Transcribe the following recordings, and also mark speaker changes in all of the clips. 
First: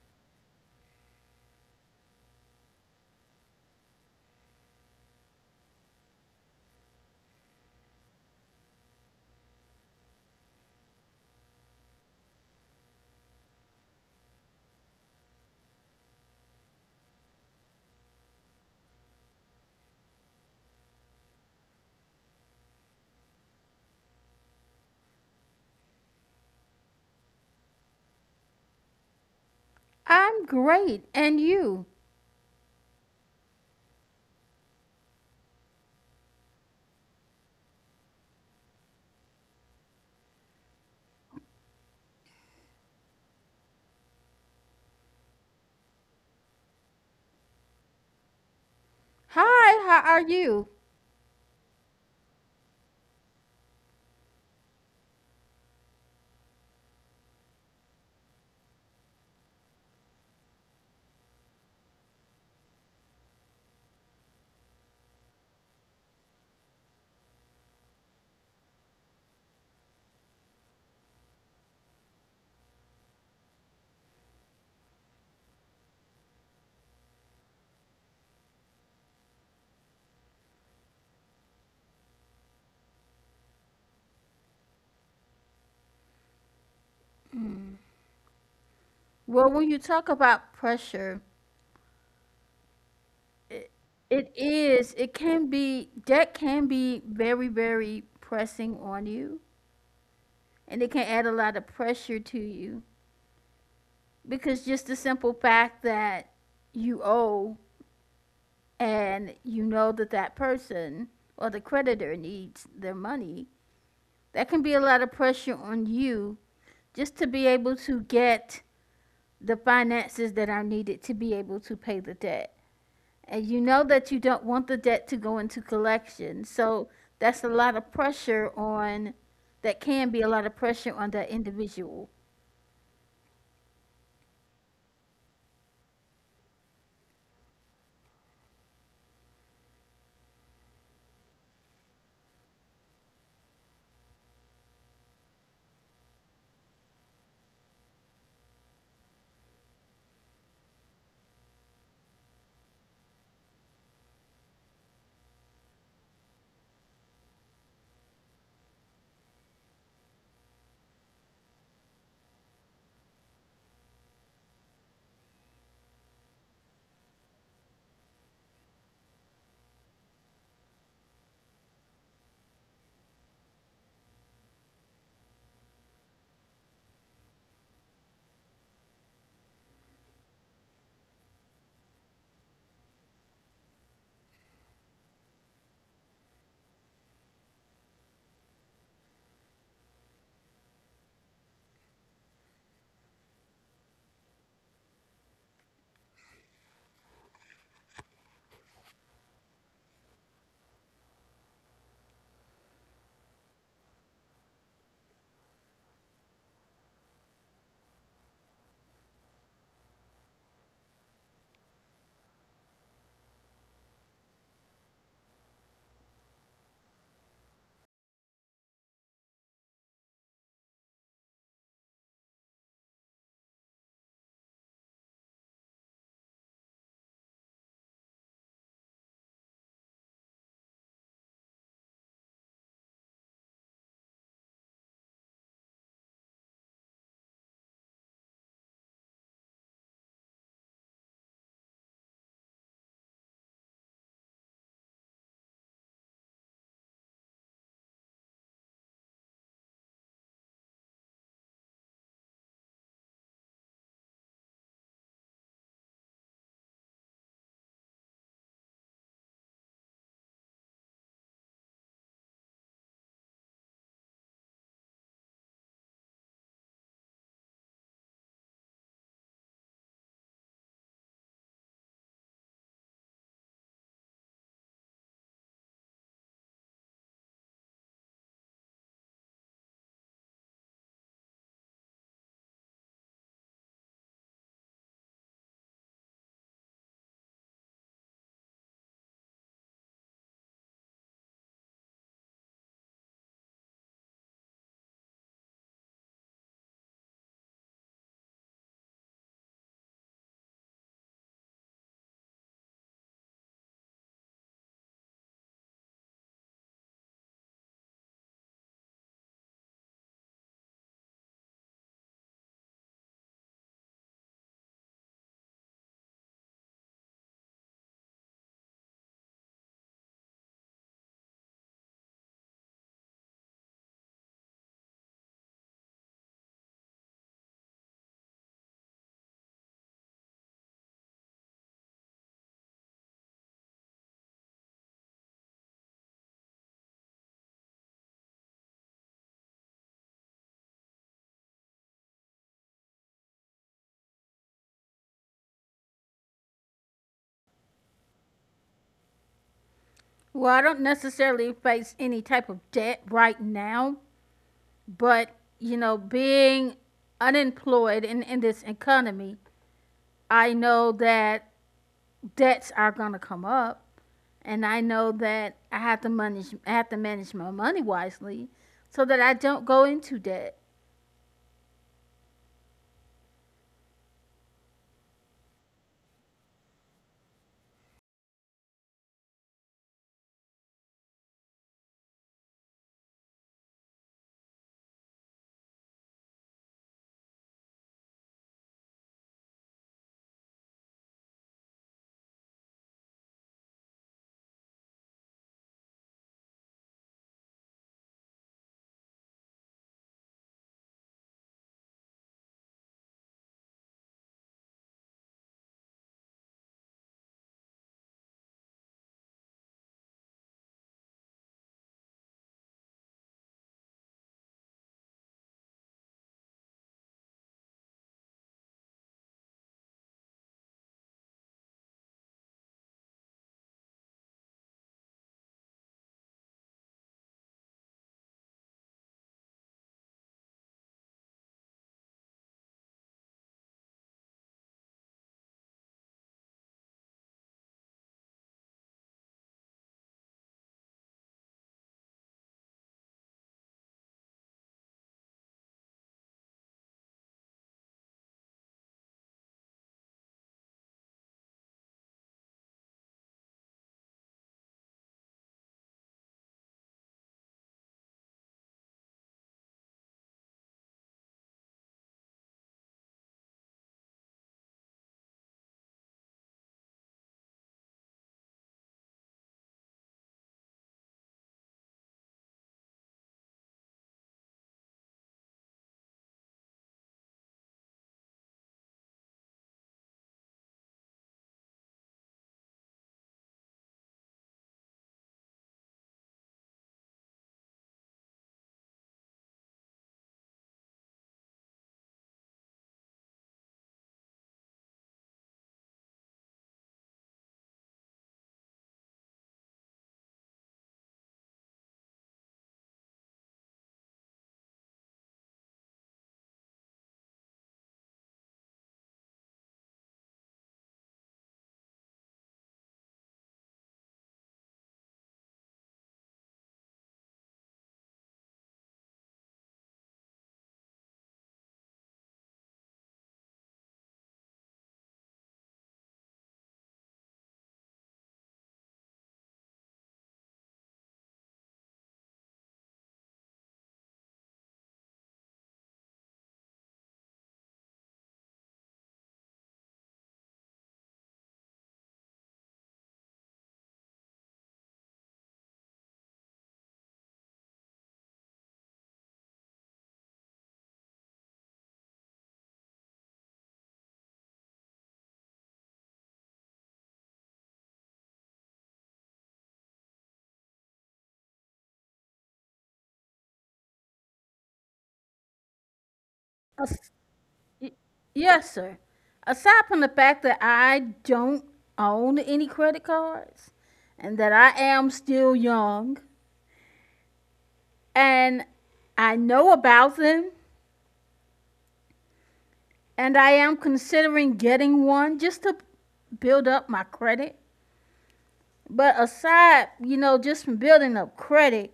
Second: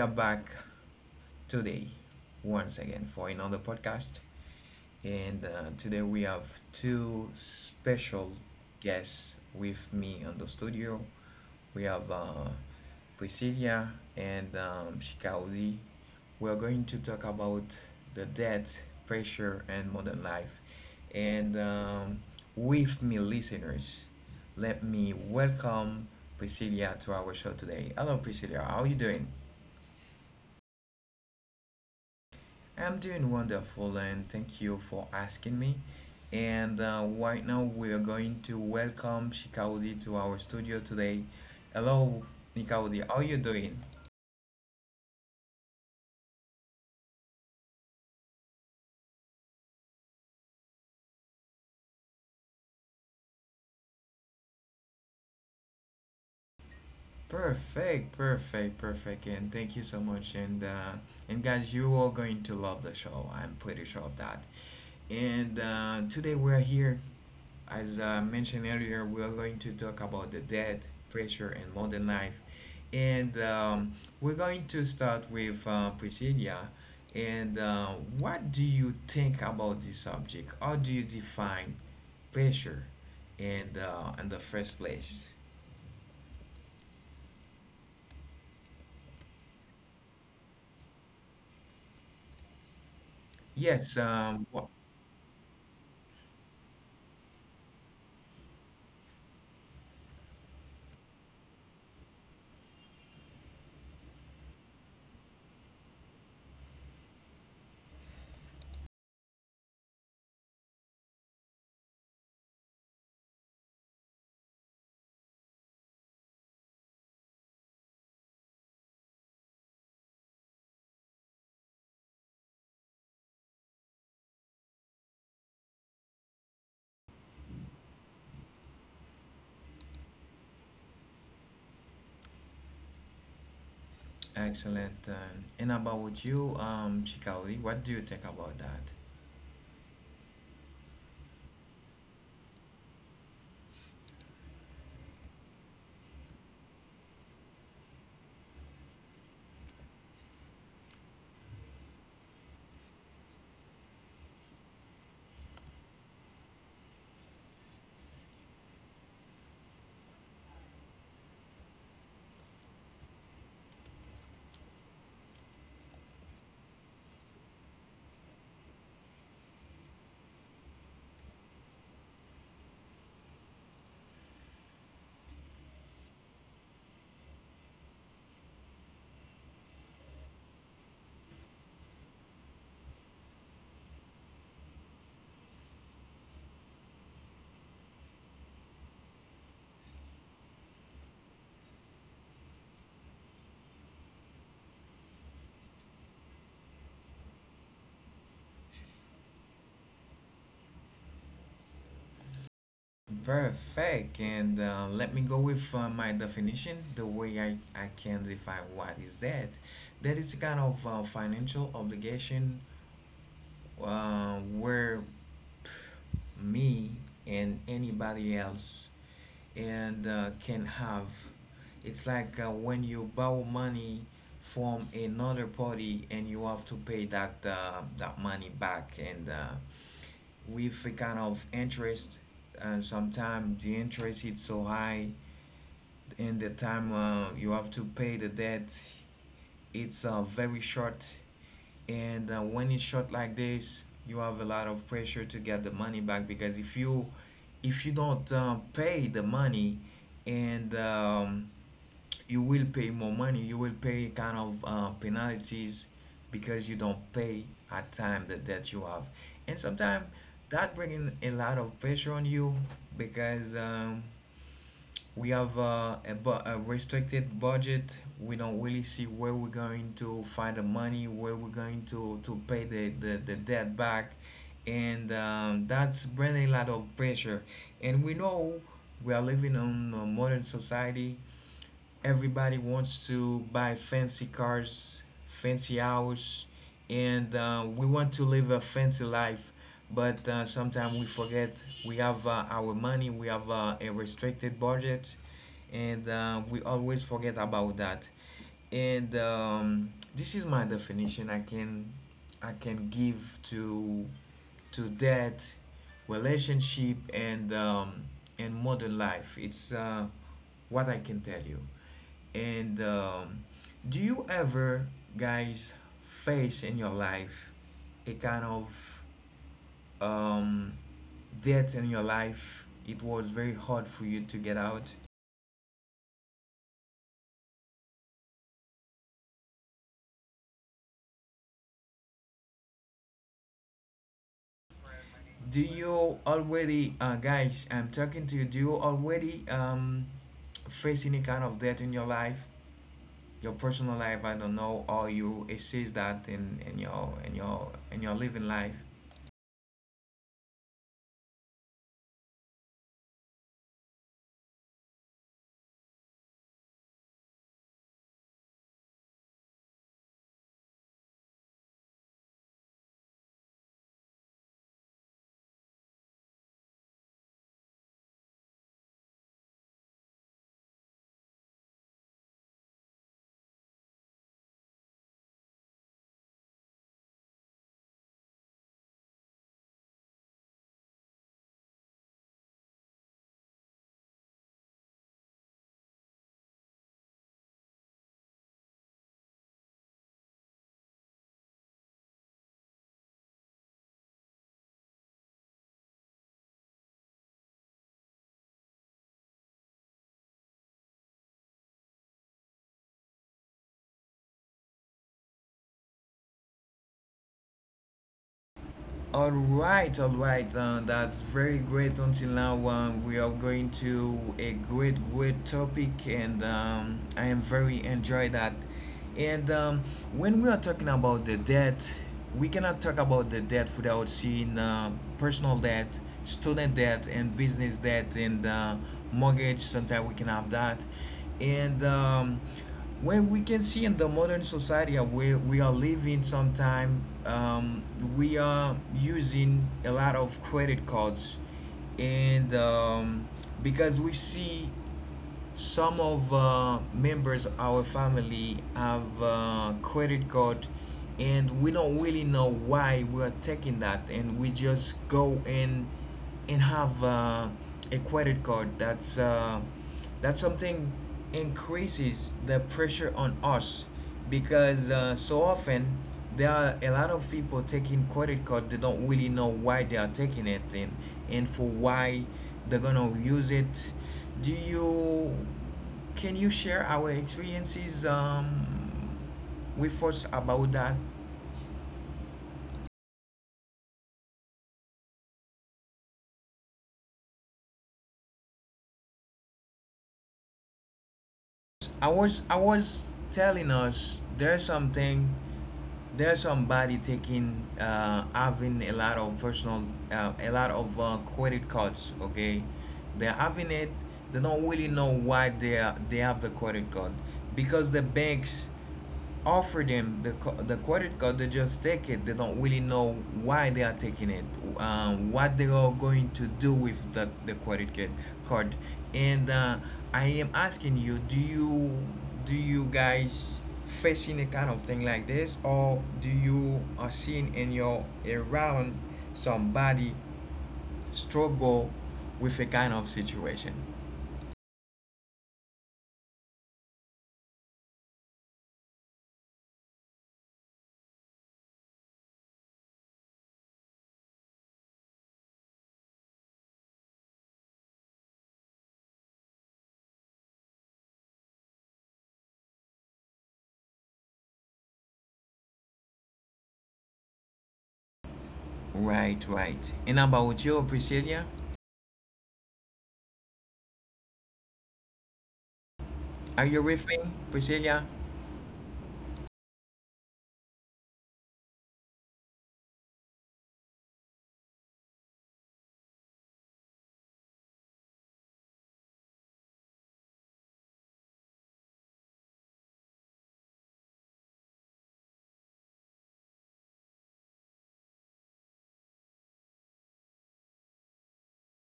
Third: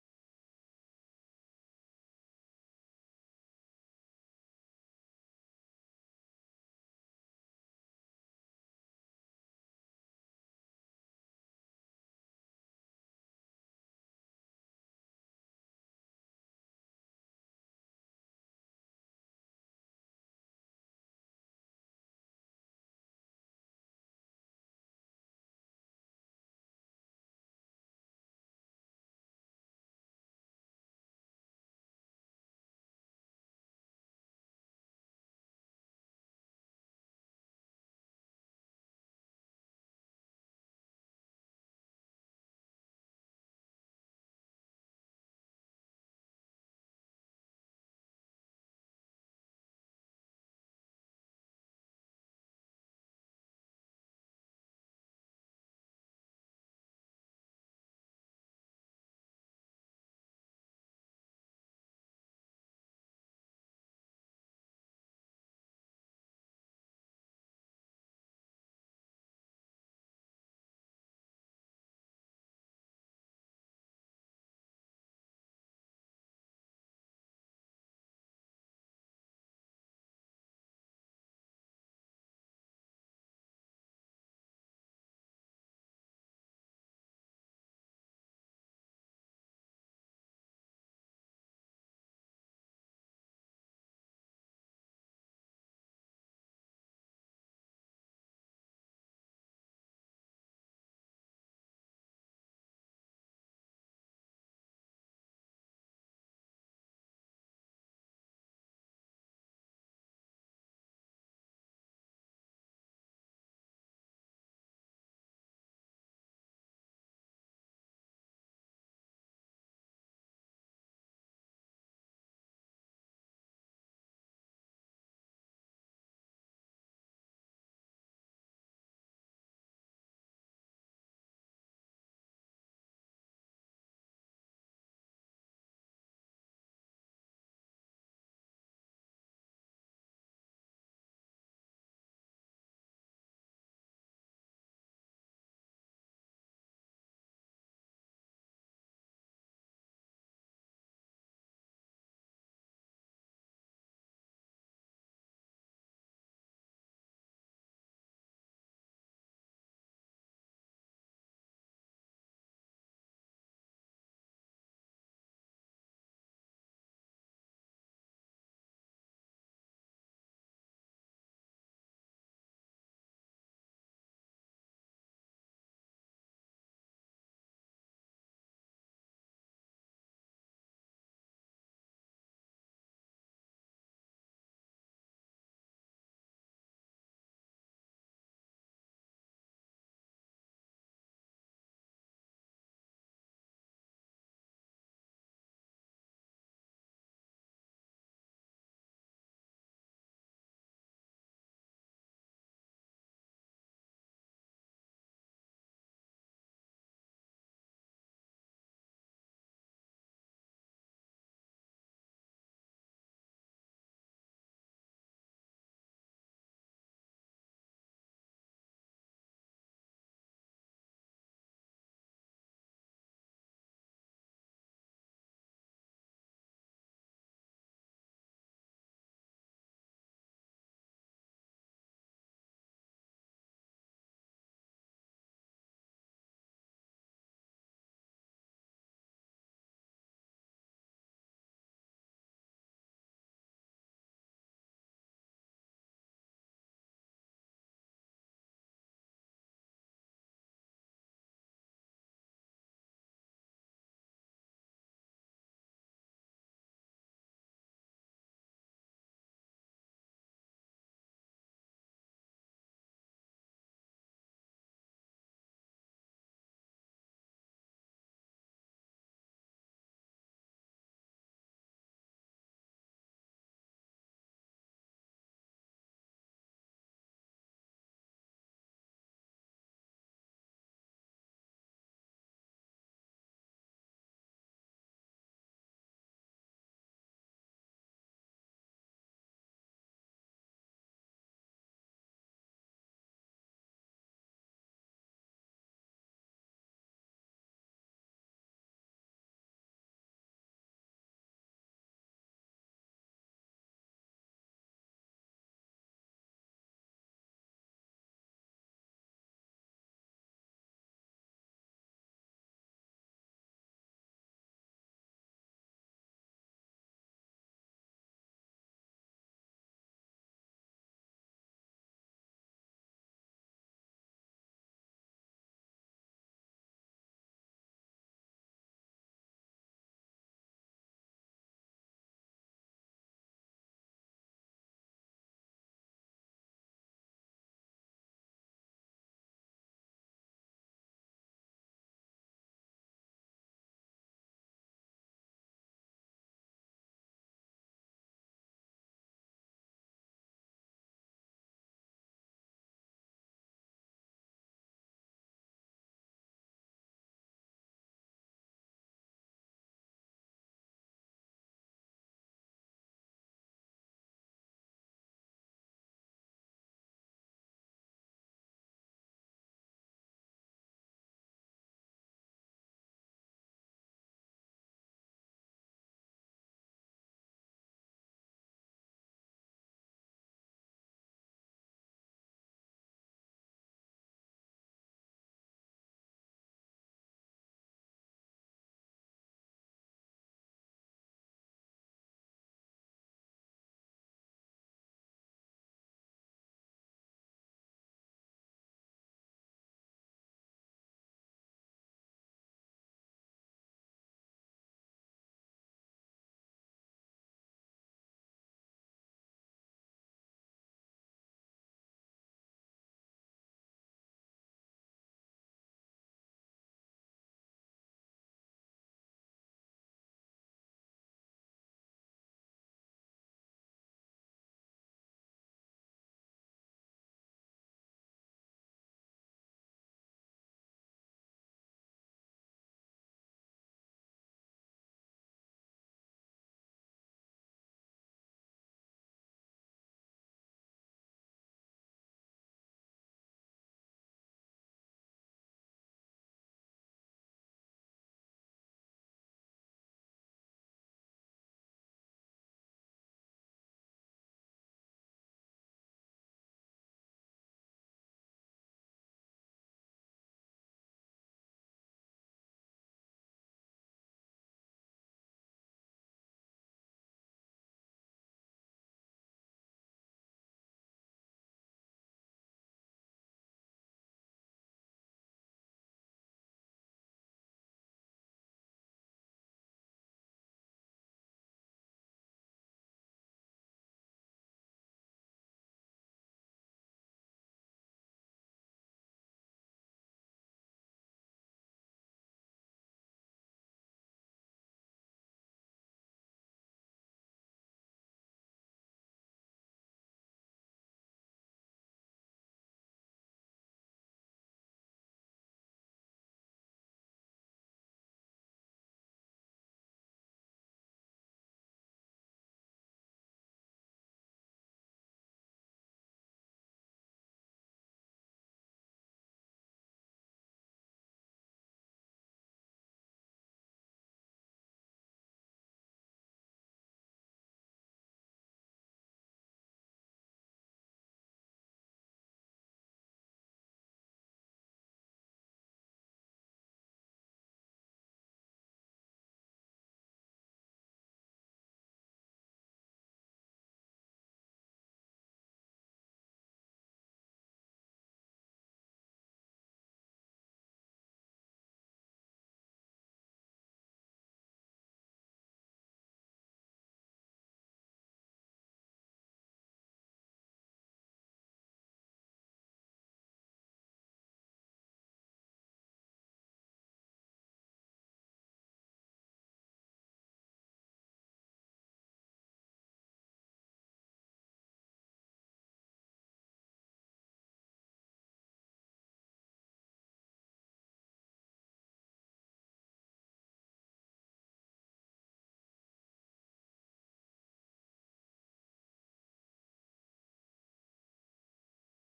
Speaker 1: are back today once again for another podcast and today we have two special guests with me on the studio. We have Priscilla and Shikaudi. We are going to talk about the debt, pressure, and modern life. And with me, listeners, let me welcome Priscilla to our show today. Hello, Priscilla. How are you doing?
Speaker 2: I'm great. And you?
Speaker 1: I'm doing wonderful and thank you for asking me. And right now we are going to welcome Shikaudi to our studio today. Hello, Nikaudi, how are you doing?
Speaker 2: Hi, how are you?
Speaker 1: Perfect, perfect, perfect, and thank you so much. And guys, you are going to love the show. I'm pretty sure of that. And today we're here. As I mentioned earlier, we are going to talk about the debt, pressure, and modern life. And we're going to start with Priscilla. And what do you think about this subject? How do you define pressure and in the first place?
Speaker 2: Well, when you talk about pressure, it,
Speaker 1: Yes,
Speaker 2: it
Speaker 1: um, wha-
Speaker 2: is, it can be, that can be very, very pressing on you. And it can add a lot of pressure to you because just the simple fact that you owe and you know that that person or the creditor needs their money, that can be a lot of pressure on you just to be able to get the finances that are needed to be able to pay the debt. And you know that you don't want the debt to go into collection. So that's a lot of pressure on, that can be a lot of pressure on that individual.
Speaker 1: excellent. And about you, Shikali, what do you think about that? Perfect. And let me go with my definition, the way I can define what is that. That is kind of financial obligation where me and anybody else and can have. It's like when you borrow money from another party and you have to pay that money back and with a kind of interest, and sometimes the interest is so high and the time you have to pay the debt, it's very short. And when it's short like this, you have a lot of pressure to get the money back, because if you don't pay the money and you will pay more money, you will pay kind of penalties because you don't pay at time that you have. And sometimes that bringing a lot of pressure on you, because we have a restricted budget, we don't really see where we're going to find the money, where we're going to pay the debt back. And that's bringing a lot of pressure, and we know we are living in a modern society. Everybody wants to buy fancy cars, fancy hours, and we want to live a fancy life. But sometimes we forget we have our money, we have a restricted budget, and we always forget about that. And this is my definition I can give to that relationship and modern life. It's what I can tell you. And do you ever, guys, face in your life a kind of um, debt in your life? It was very hard for you to get out. Do you already, guys? I'm talking to you. Do you already face any kind of debt in your life, your personal life? I don't know, or you assist that in in your living life.
Speaker 2: Well, I don't necessarily face any type of debt right now, but you know, being unemployed in this economy, I know that debts are going to come up, and I know that I have to manage my money wisely so that I don't go into debt.
Speaker 1: All right, all right. That's very great. Until now, we are going to a great, great topic, and I am very enjoy that. And when we are talking about the debt, we cannot talk about the debt without seeing personal debt, student debt, and business debt, and mortgage. Sometimes we can have that, and when we can see in the modern society where we are living sometime, we are using a lot of credit cards, and because we see some of members of our family have credit card, and we don't really know why we are taking that, and we just go and have a credit card. That's that's something increases the pressure on us, because so often there are a lot of people taking credit card, they don't really know why they are taking it, and for why they're gonna use it. Do you can you share our experiences with us about that? I was telling us there's something, there's somebody taking having a lot of personal a lot of credit cards, okay. They're having it, they don't really know why they have the credit card, because the banks offer them the credit card, they just take it, they don't really know why they are taking it, what they are going to do with the credit card. And I am asking you, do you do you guys facing a kind of thing like this, or do you are seeing in your around somebody struggle with a kind of situation? Right, right. And about you, Priscilla, are you with
Speaker 2: As-
Speaker 1: me,
Speaker 2: y-
Speaker 1: Priscilla?
Speaker 2: Yes, sir. Aside from the fact that I don't own any credit cards and that I am still young and I know about them, and I am considering getting one just to build up my credit. But aside, you know, just from building up credit,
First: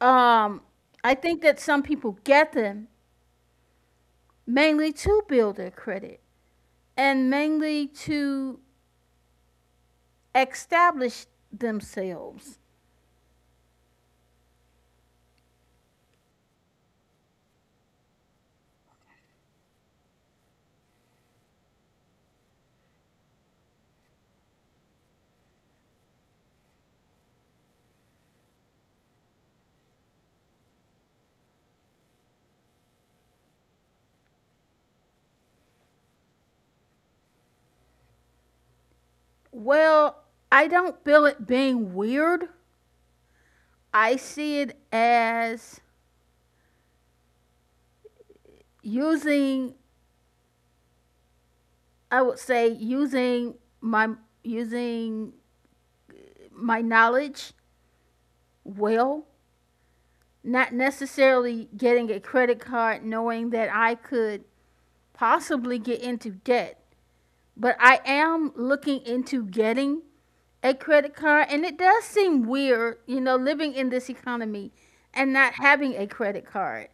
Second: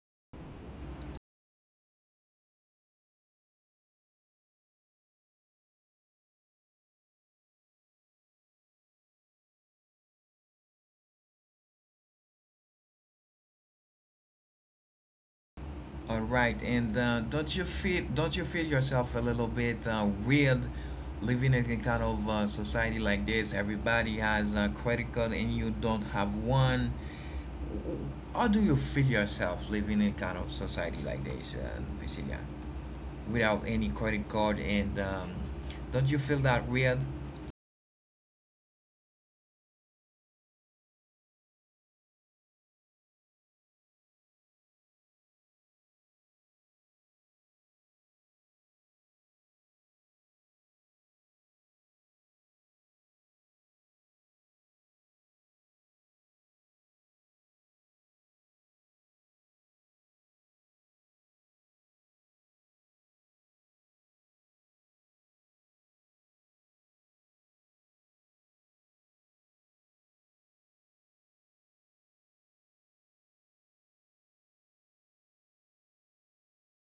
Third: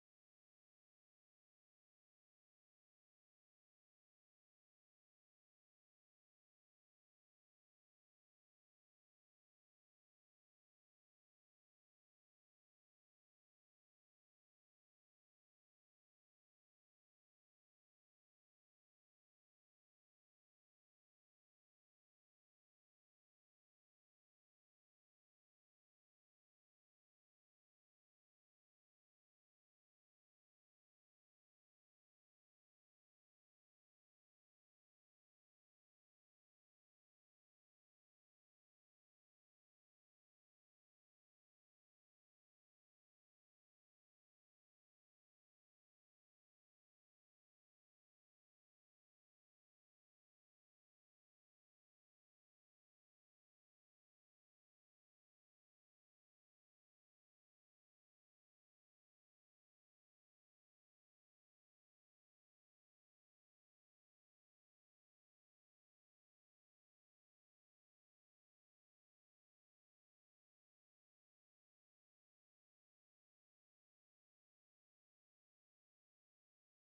Speaker 2: um, I think that some people get them mainly to build their credit and mainly to establish themselves.
Speaker 1: All right. And don't you feel yourself a little bit weird living in a kind of society like this? Everybody has a credit card, and you don't have one. How do you feel yourself living in a kind of society like this, Priscilla, without any credit card? And don't you feel that weird?
Speaker 2: Well, I don't feel it being weird. I see it as using, I would say, using my using my knowledge well, not necessarily getting a credit card knowing that I could possibly get into debt. But I am looking into getting a credit card, and it does seem weird, you know, living in this economy and not having a credit card.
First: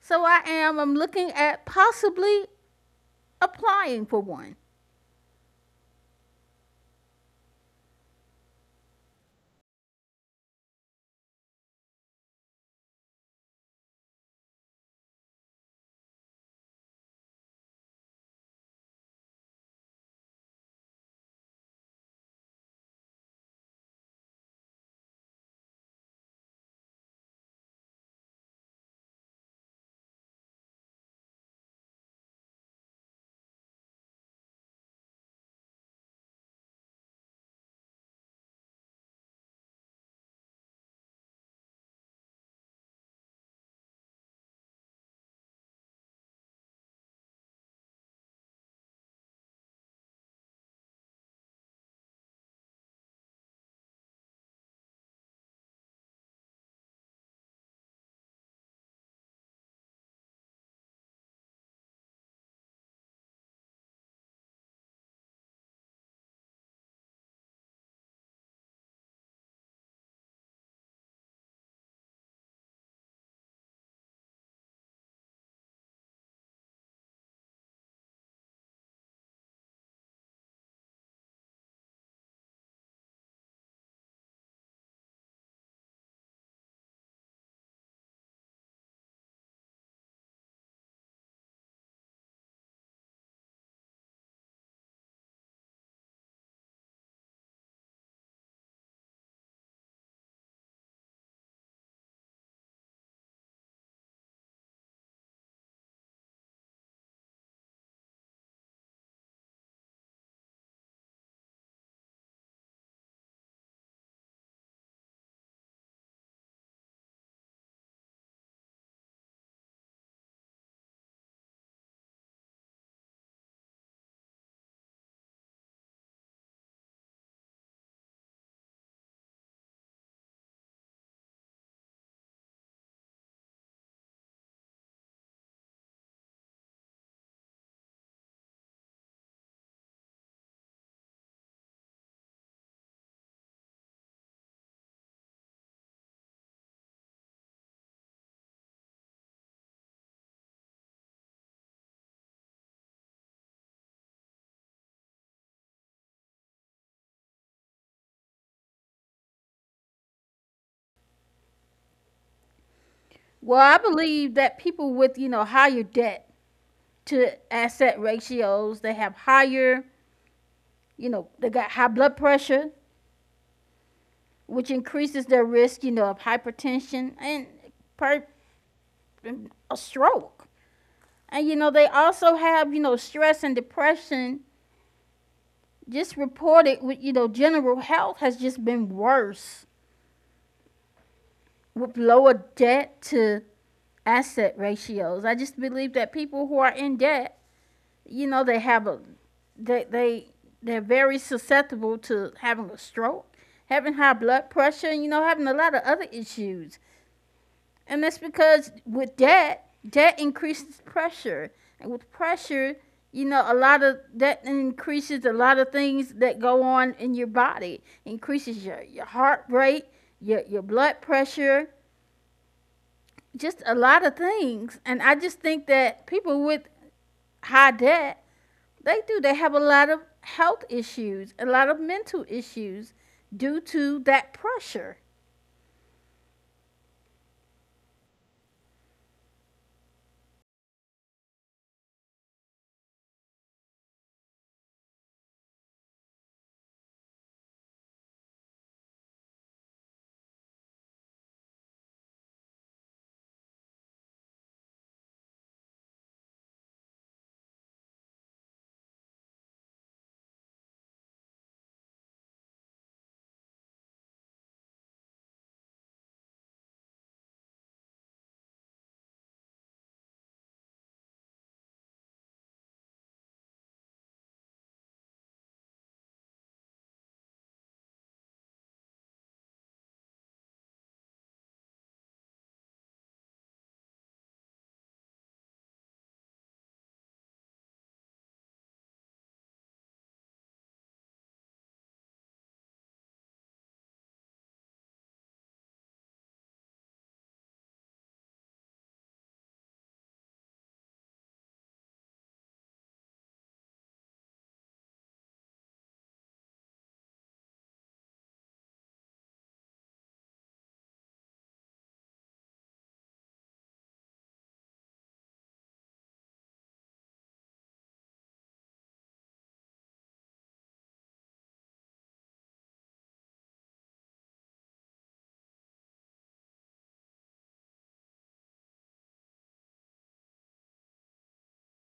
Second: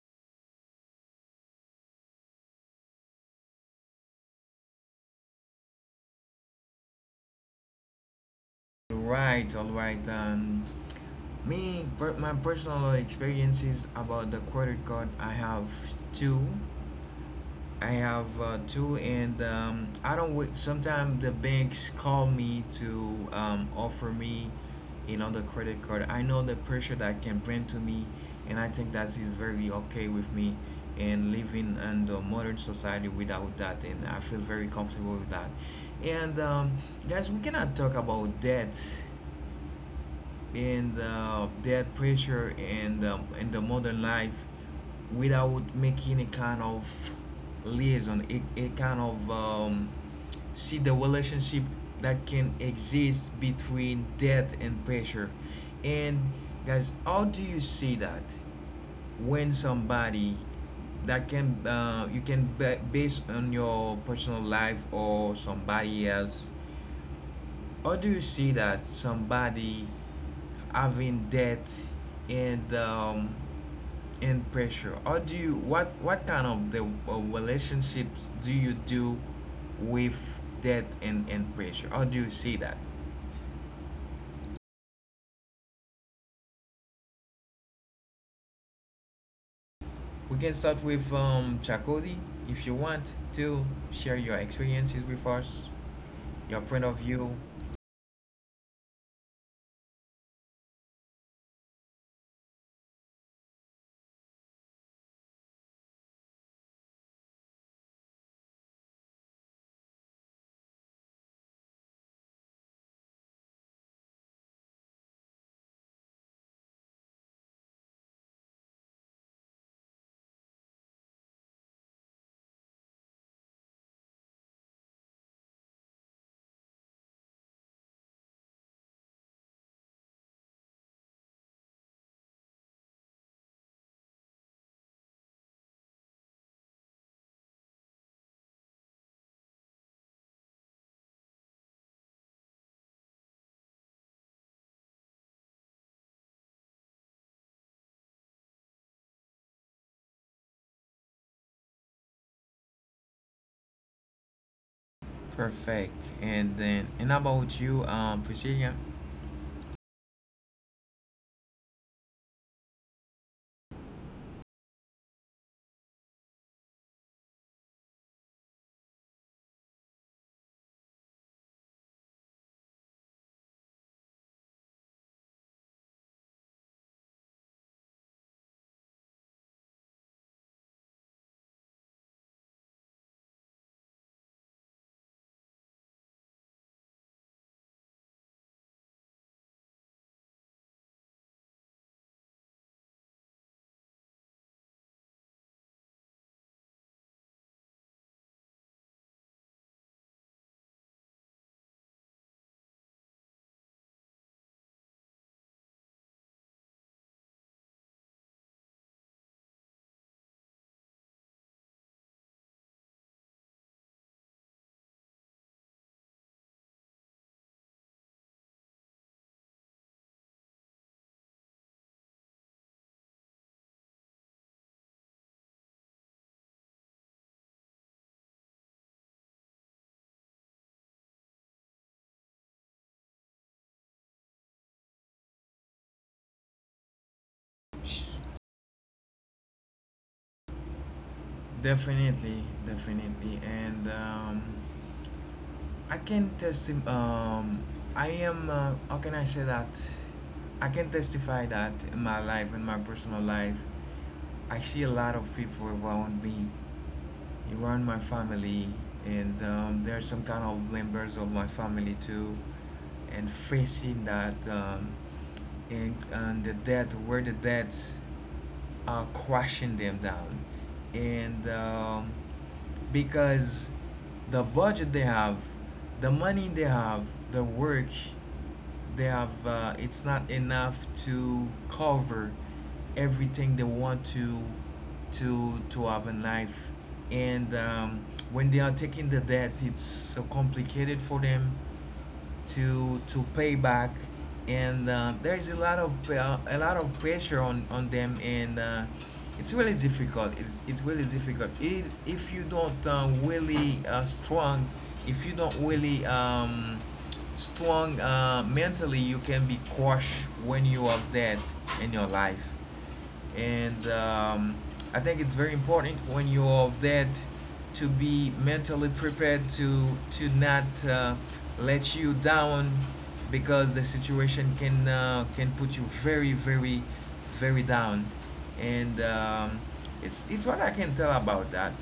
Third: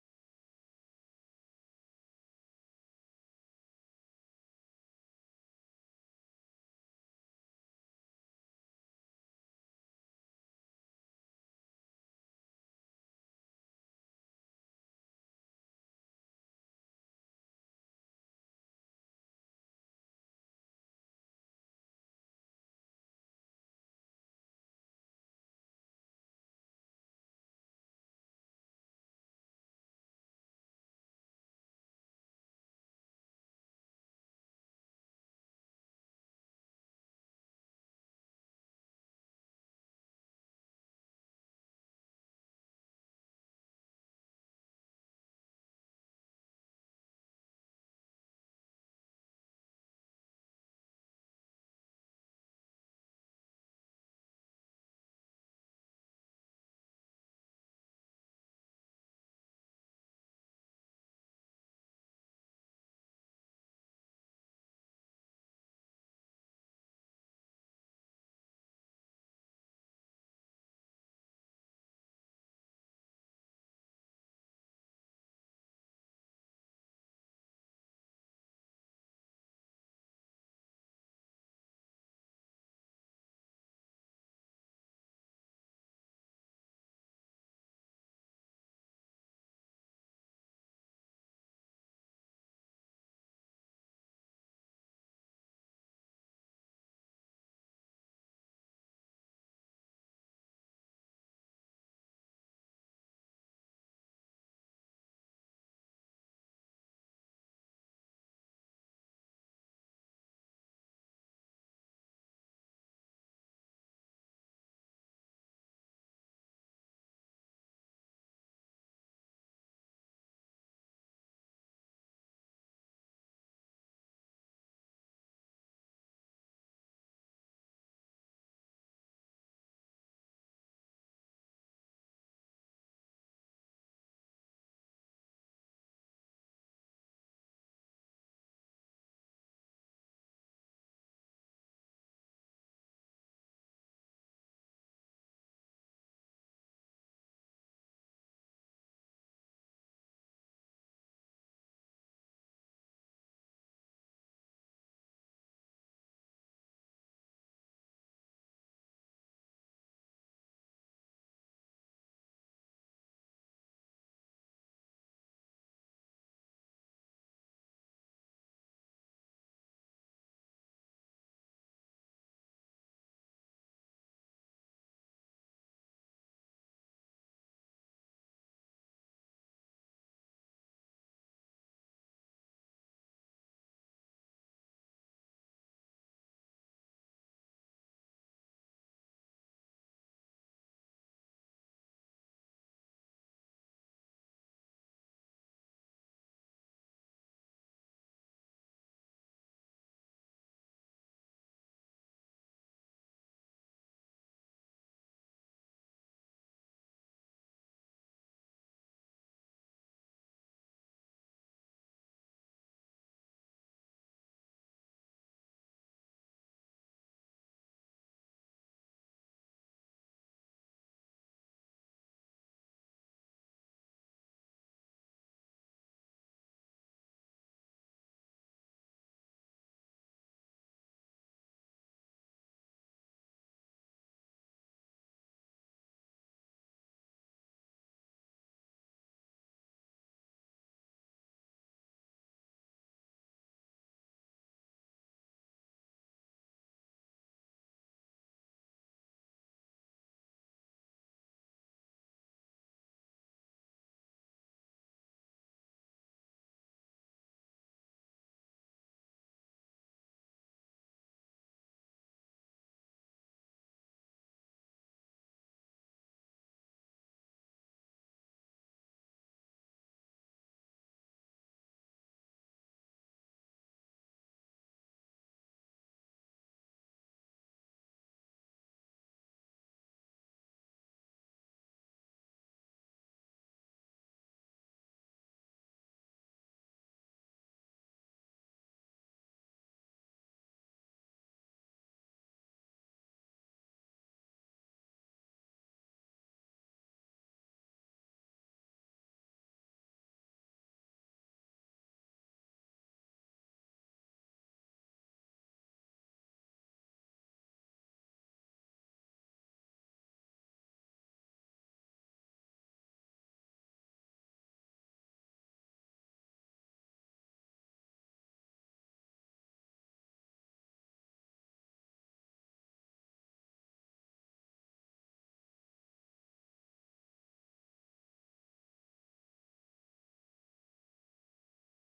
Speaker 2: So I'm looking at possibly applying for one.
Speaker 1: Right, all right. Me, my personal experiences about the credit card, I have two. I have two, and I don't. Wait. Sometimes the banks call me to offer me another credit card. I know the pressure that can bring to me, and I think that is very okay with me. And living in the modern society without that, and I feel very comfortable with that. And guys, we cannot talk about debt and that pressure and in the modern life without making a kind of liaison, a kind of see the relationship that can exist between debt and pressure. And guys, how do you see that when somebody that can you can base on your personal life or somebody else, or do you see that somebody having debt and um, and pressure? Or do you what kind of the relationships do you do with debt and pressure? Or do you see that? We can start with Chakodi if you want to share your experiences with us, your point of view. Perfect. And then and how about you, Priscilla?
Speaker 2: Well, I believe that people with, you know, higher debt to asset ratios, they have higher, you know, they got high blood pressure, which increases their risk, you know, of hypertension and per- a stroke. And you know, they also have, you know, stress and depression just reported with, you know, general health has just been worse with lower debt to asset ratios. I just believe that people who are in debt, you know, they have a they they're very susceptible to having a stroke, having high blood pressure, and you know, having a lot of other issues. And that's because with debt, debt increases pressure. And with pressure, you know, a lot of that increases a lot of things that go on in your body. It increases your heart rate, your blood pressure, just a lot of things. And I just think that people with high debt, they do. They have a lot of health issues, a lot of mental issues due to that pressure.
Speaker 1: Definitely, definitely, and I can testi Um, I am. How can I say that? I can testify that in my life, in my personal life, I see a lot of people around me, around my family, and there are some kind of members of my family too, and facing that and the death, where the death crashing them down. And because the budget they have, the money they have, the work they have, it's not enough to cover everything they want to to have in life. And when they are taking the debt, it's so complicated for them to pay back, and there is a lot of pressure on them, and it's really difficult. It's really difficult. It, if you don't really strong, if you don't really strong mentally, you can be crushed when you have that in your life, and I think it's very important when you're of that to be mentally prepared to not let you down, because the situation can put you very very very down. And it's what I can tell about that.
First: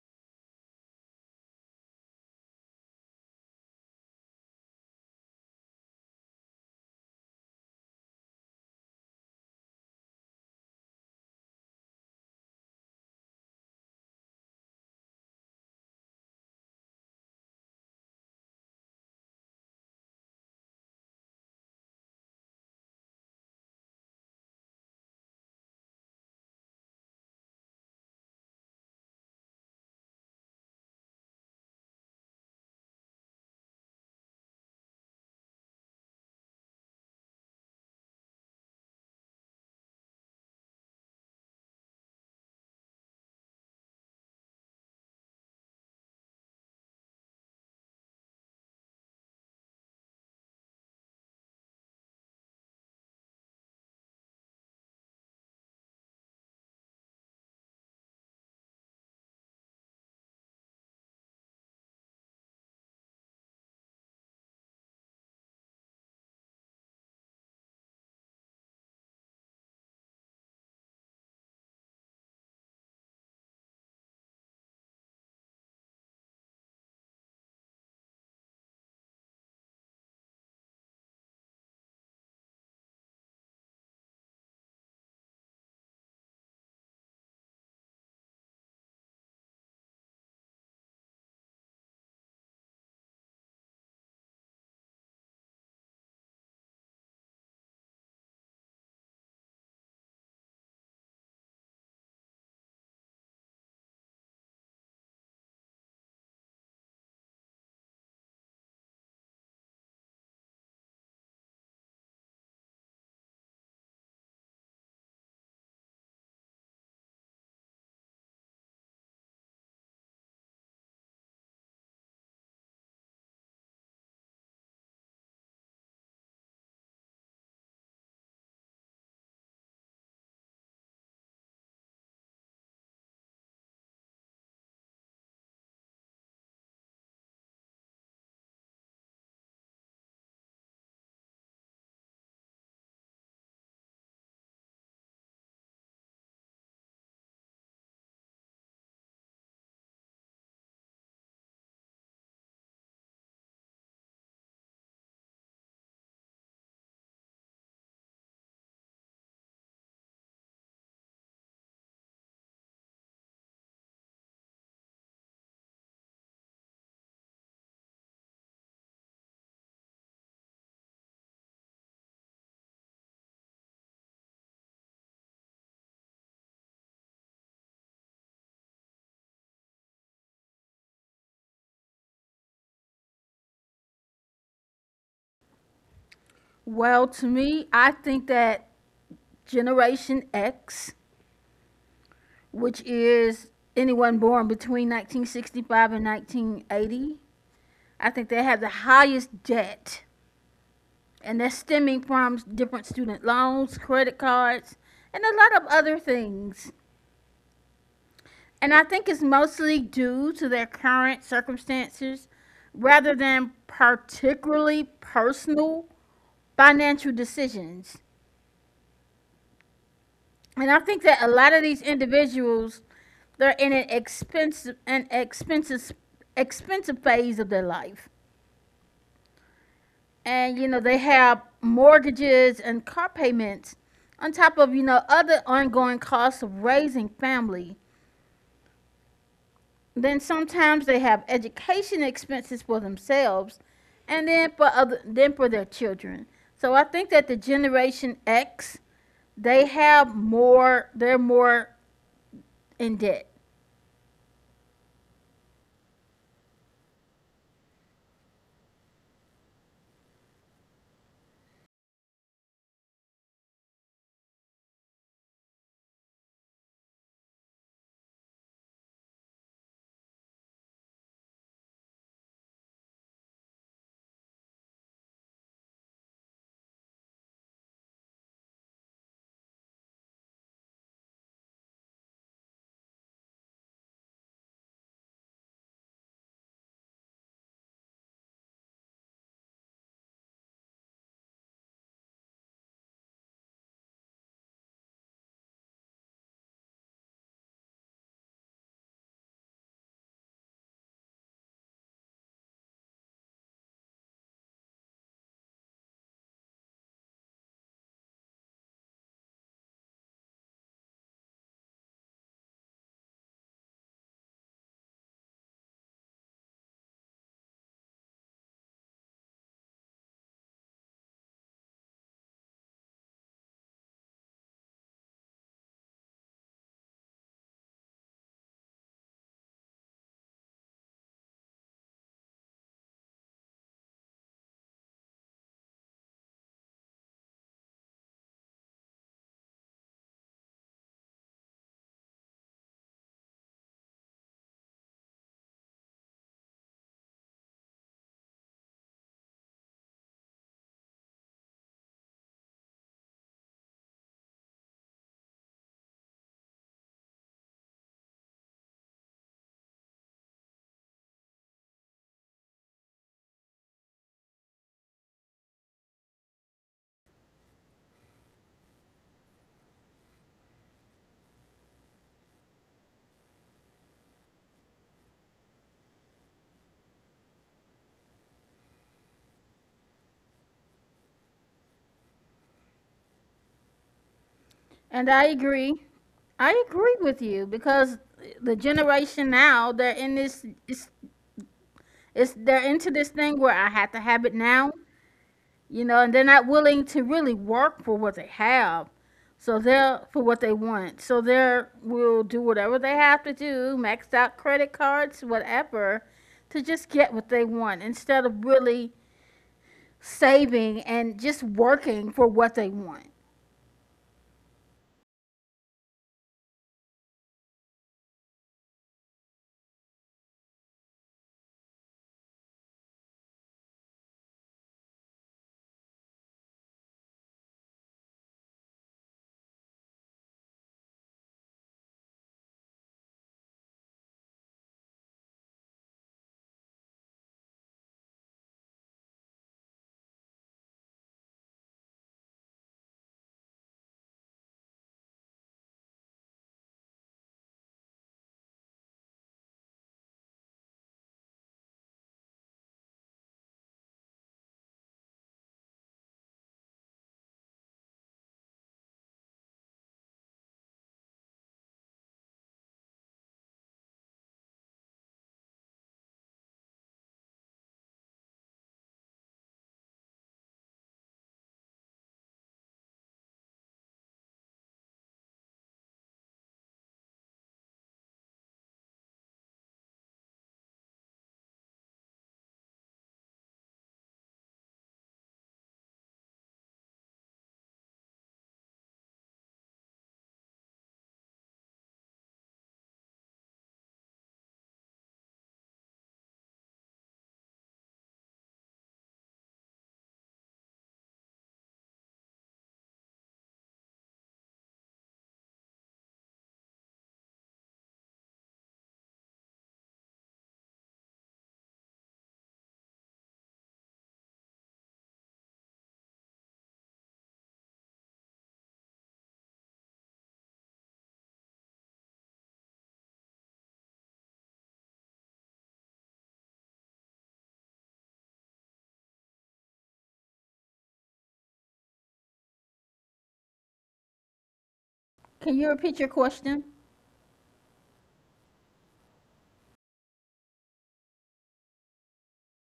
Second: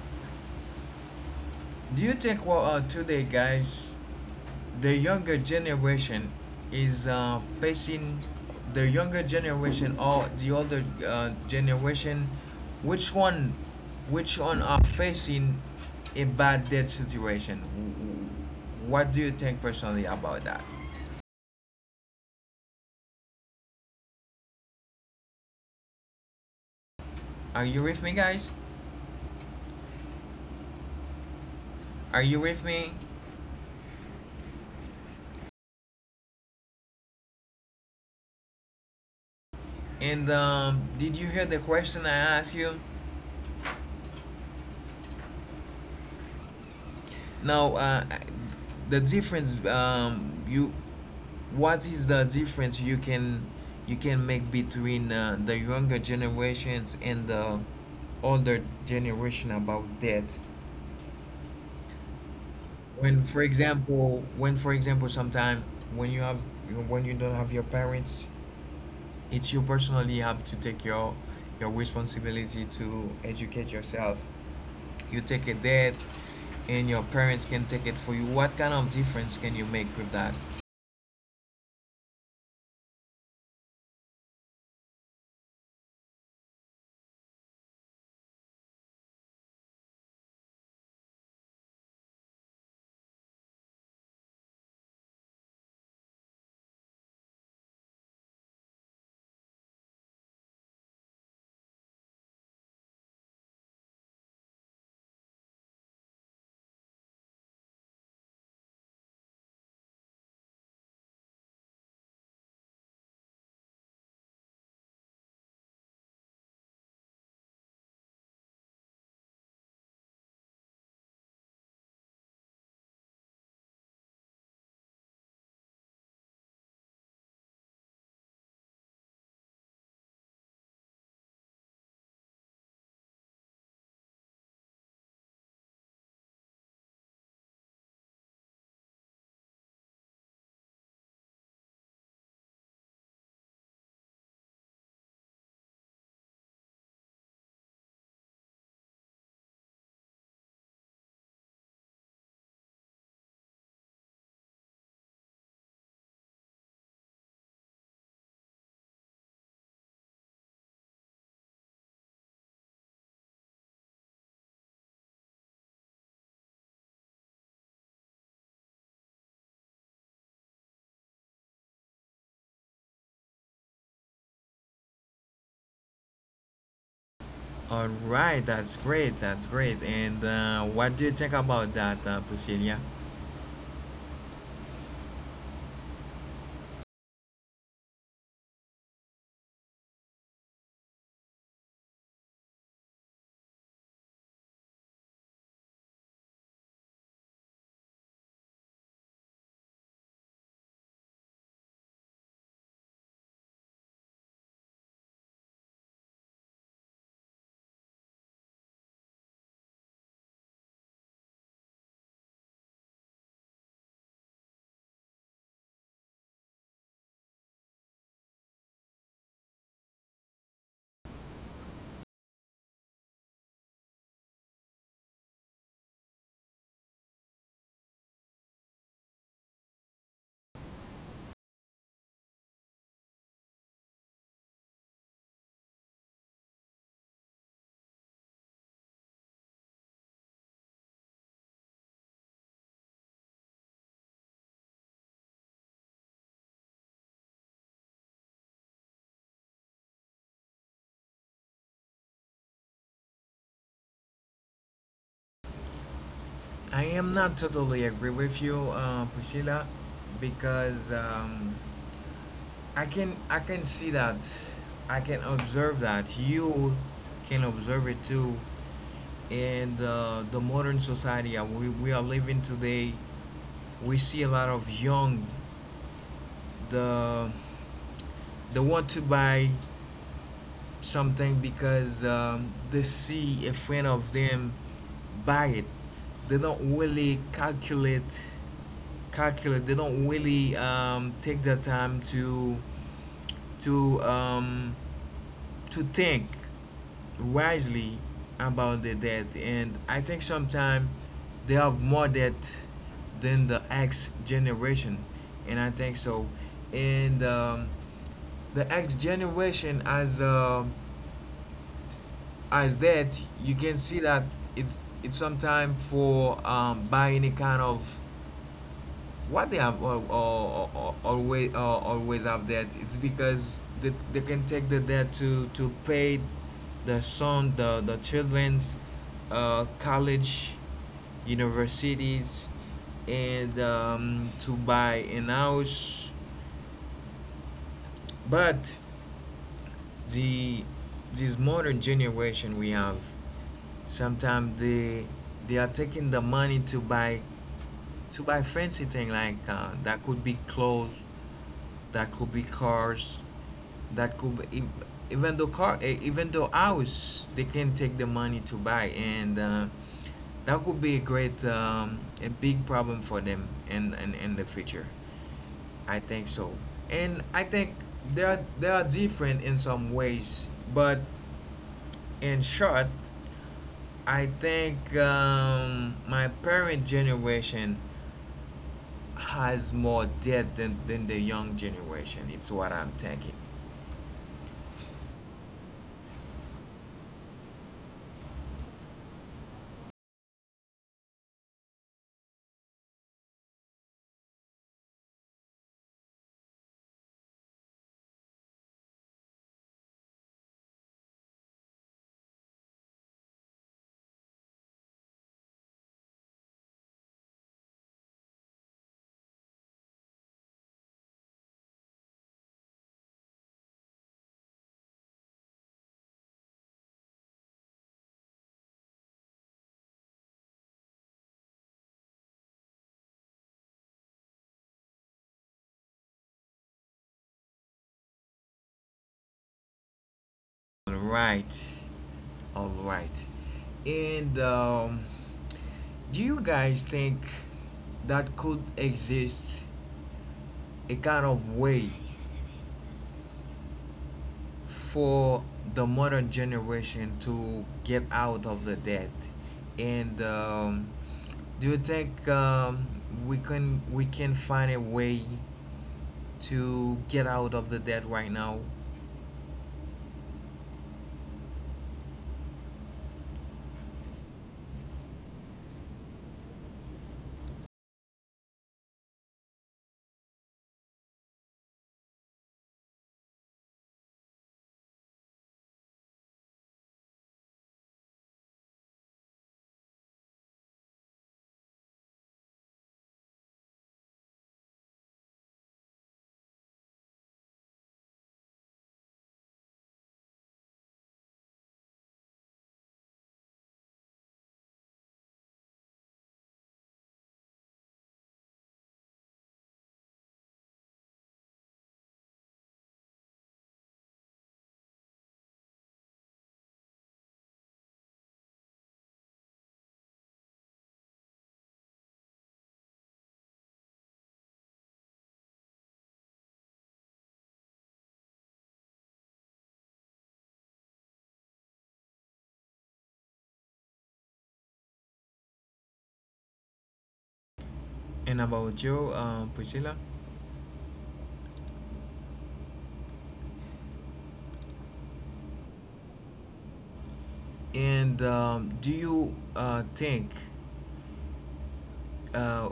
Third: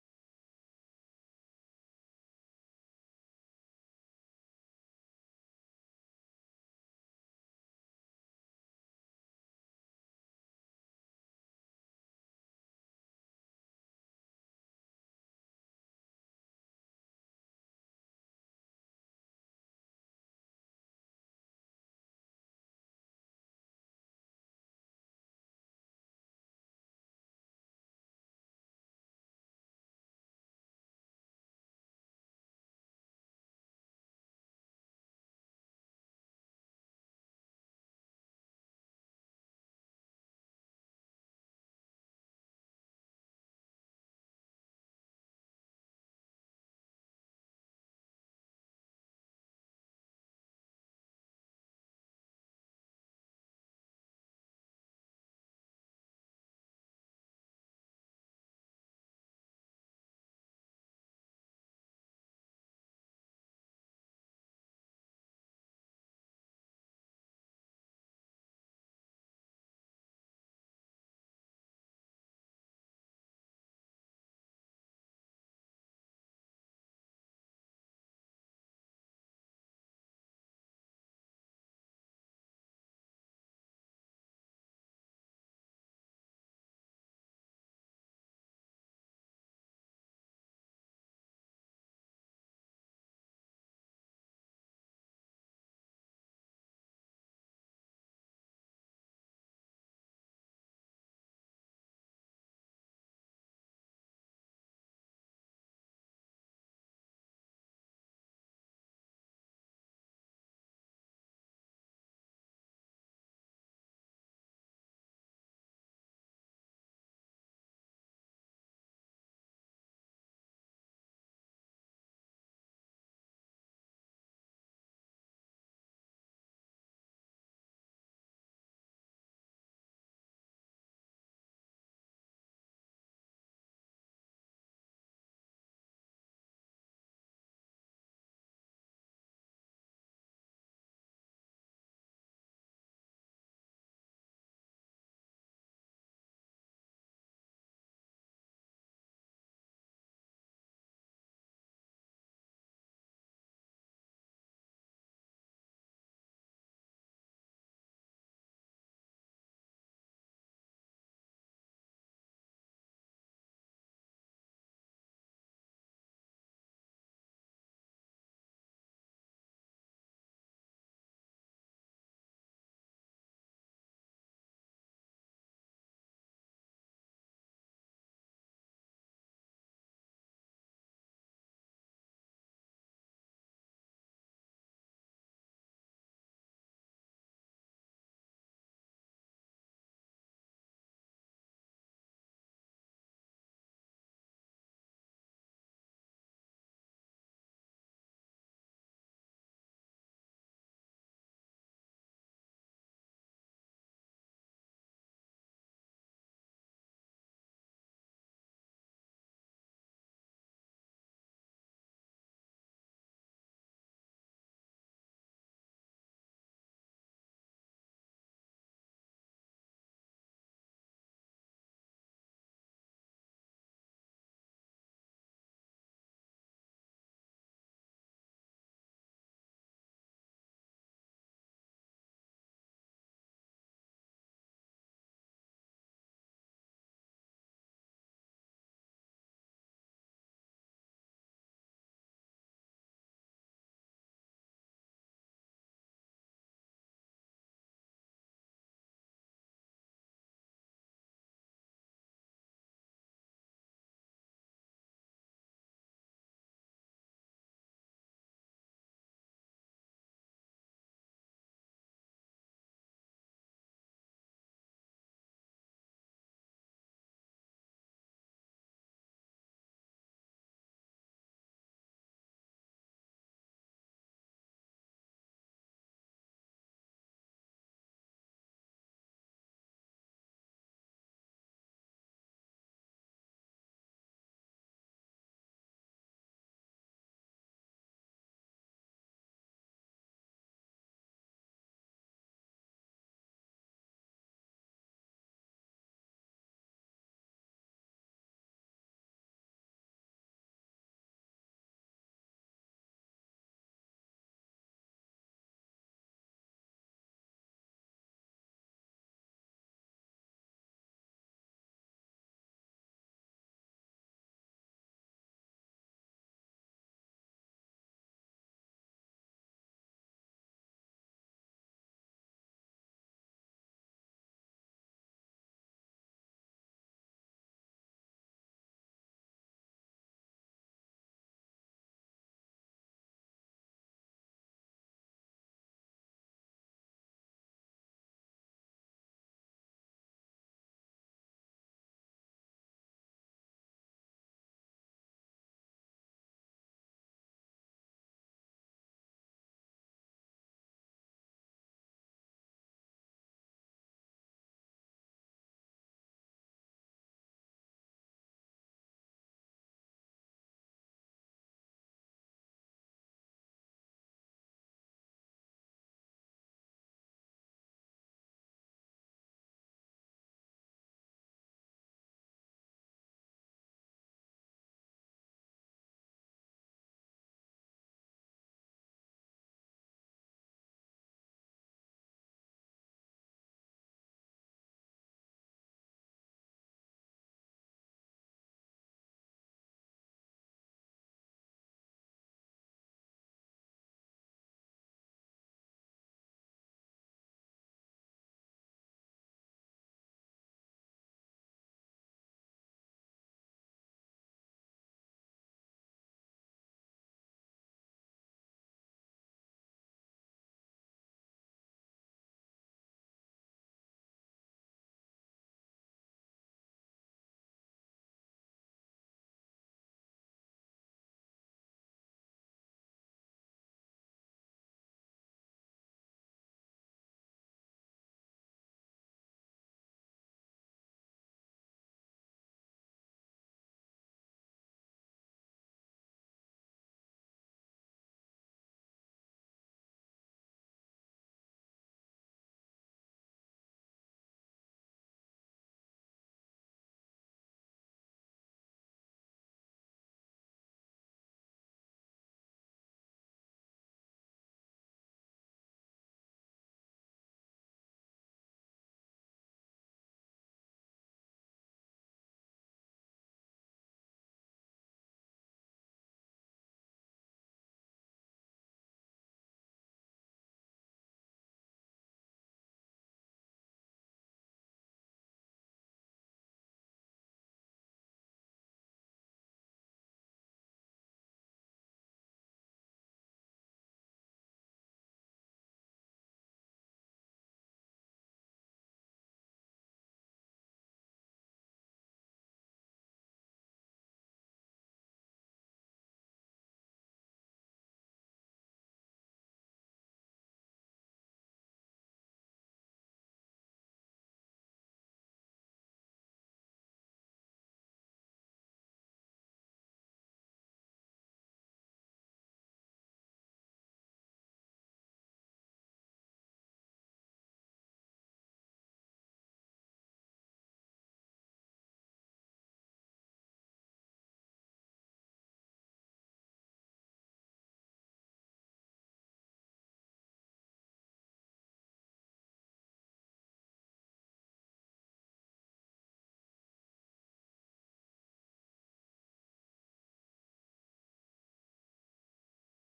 Speaker 1: Do you think well, today, guys, the younger generation is facing the younger generation or the older generation? Which one, which one are facing a bad debt situation? What do you think personally about that? Are you with me, guys? Are you with me? And did you hear the question I asked you? Now, the difference you what is the difference you can make between the younger generations and the older generation about that? When, for example, sometime when you have when you don't have your parents, it's you personally have to take your responsibility to educate yourself. You take a debt, and your parents can take it for you. What kind of difference can you make with that? All right, that's great. That's great. And what do you think about that, Priscilla?
Speaker 2: Well, to me, I think that Generation X, which is anyone born between 1965 and 1980. I think they have the highest debt, and that's stemming from different student loans, credit cards, and a lot of other things. And I think it's mostly due to their current circumstances rather than particularly personal financial decisions. And I think that a lot of these individuals, they're in an expensive phase of their life, and you know, they have mortgages and car payments on top of, you know, other ongoing costs of raising family. Then sometimes they have education expenses for themselves, and then for other then for their children. So I think that the Generation X, they're more in debt.
Speaker 1: I am not totally agree with you, Priscilla, because I can see that I can observe that you can observe it too, and the modern society we are living today. We see a lot of young the they want to buy something because they see a friend of them buy it. They don't really calculate. They don't really take the time to um, to think wisely about the debt. And I think sometimes they have more debt than the X generation, and I think so. And The X generation, as that, you can see that it's sometime for buy any kind of what they have always have debt. It's because they can take the debt to pay the son, the children's college, universities, and to buy an house. But the, this modern generation we have, sometimes they are taking the money to buy, to buy fancy thing like that could be clothes, that could be cars, that could be, e, even though car, eh, even though house. They can take the money to buy, and that could be a great a big problem for them in the future, I think so. And I think they are different in some ways, but in short, I think my parent generation has more debt than the young generation. It's what I'm thinking.
Speaker 2: And I agree with you, because the generation now, they're in this it's they're into this thing where I have to have it now, you know, and they're not willing to really work for what they have. So they're for what they want. So they're will do whatever they have to do, maxed out credit cards, whatever, to just get what they want instead of really saving and just working for what they want.
Speaker 1: All right, all right. And Do you guys think that could exist a kind of way for the modern generation to get out of the debt? And do you think, we can find a way to get out of the debt right now? And about you, Priscilla?
Speaker 2: Can you repeat your question?
Speaker 1: And Do you, think, uh,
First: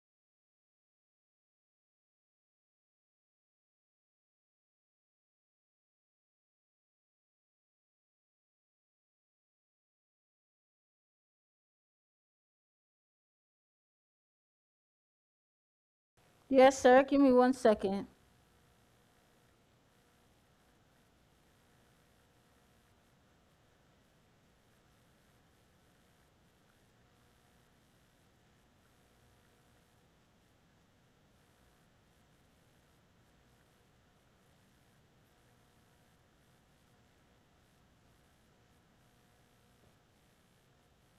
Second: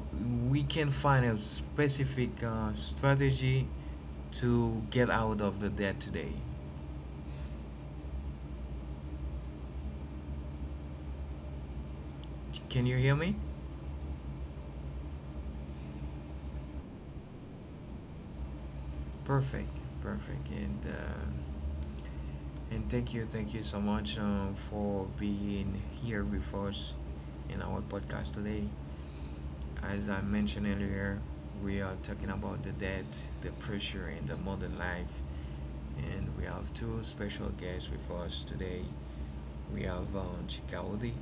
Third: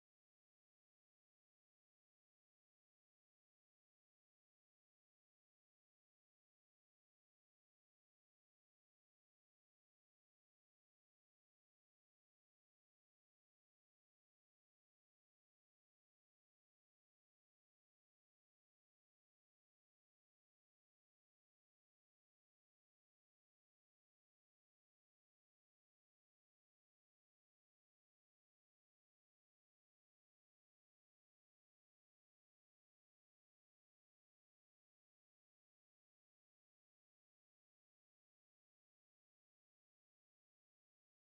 Speaker 1: we can find a specific strategy to get out of the debt today? Can you hear me?
Speaker 2: Yes, sir. Give me one second.
Speaker 1: Perfect, perfect, and thank you so much for being here with us in our podcast today. As I mentioned earlier, we are talking about the debt, the pressure in the modern life, and we have two special guests with us today. We have Chikaudi,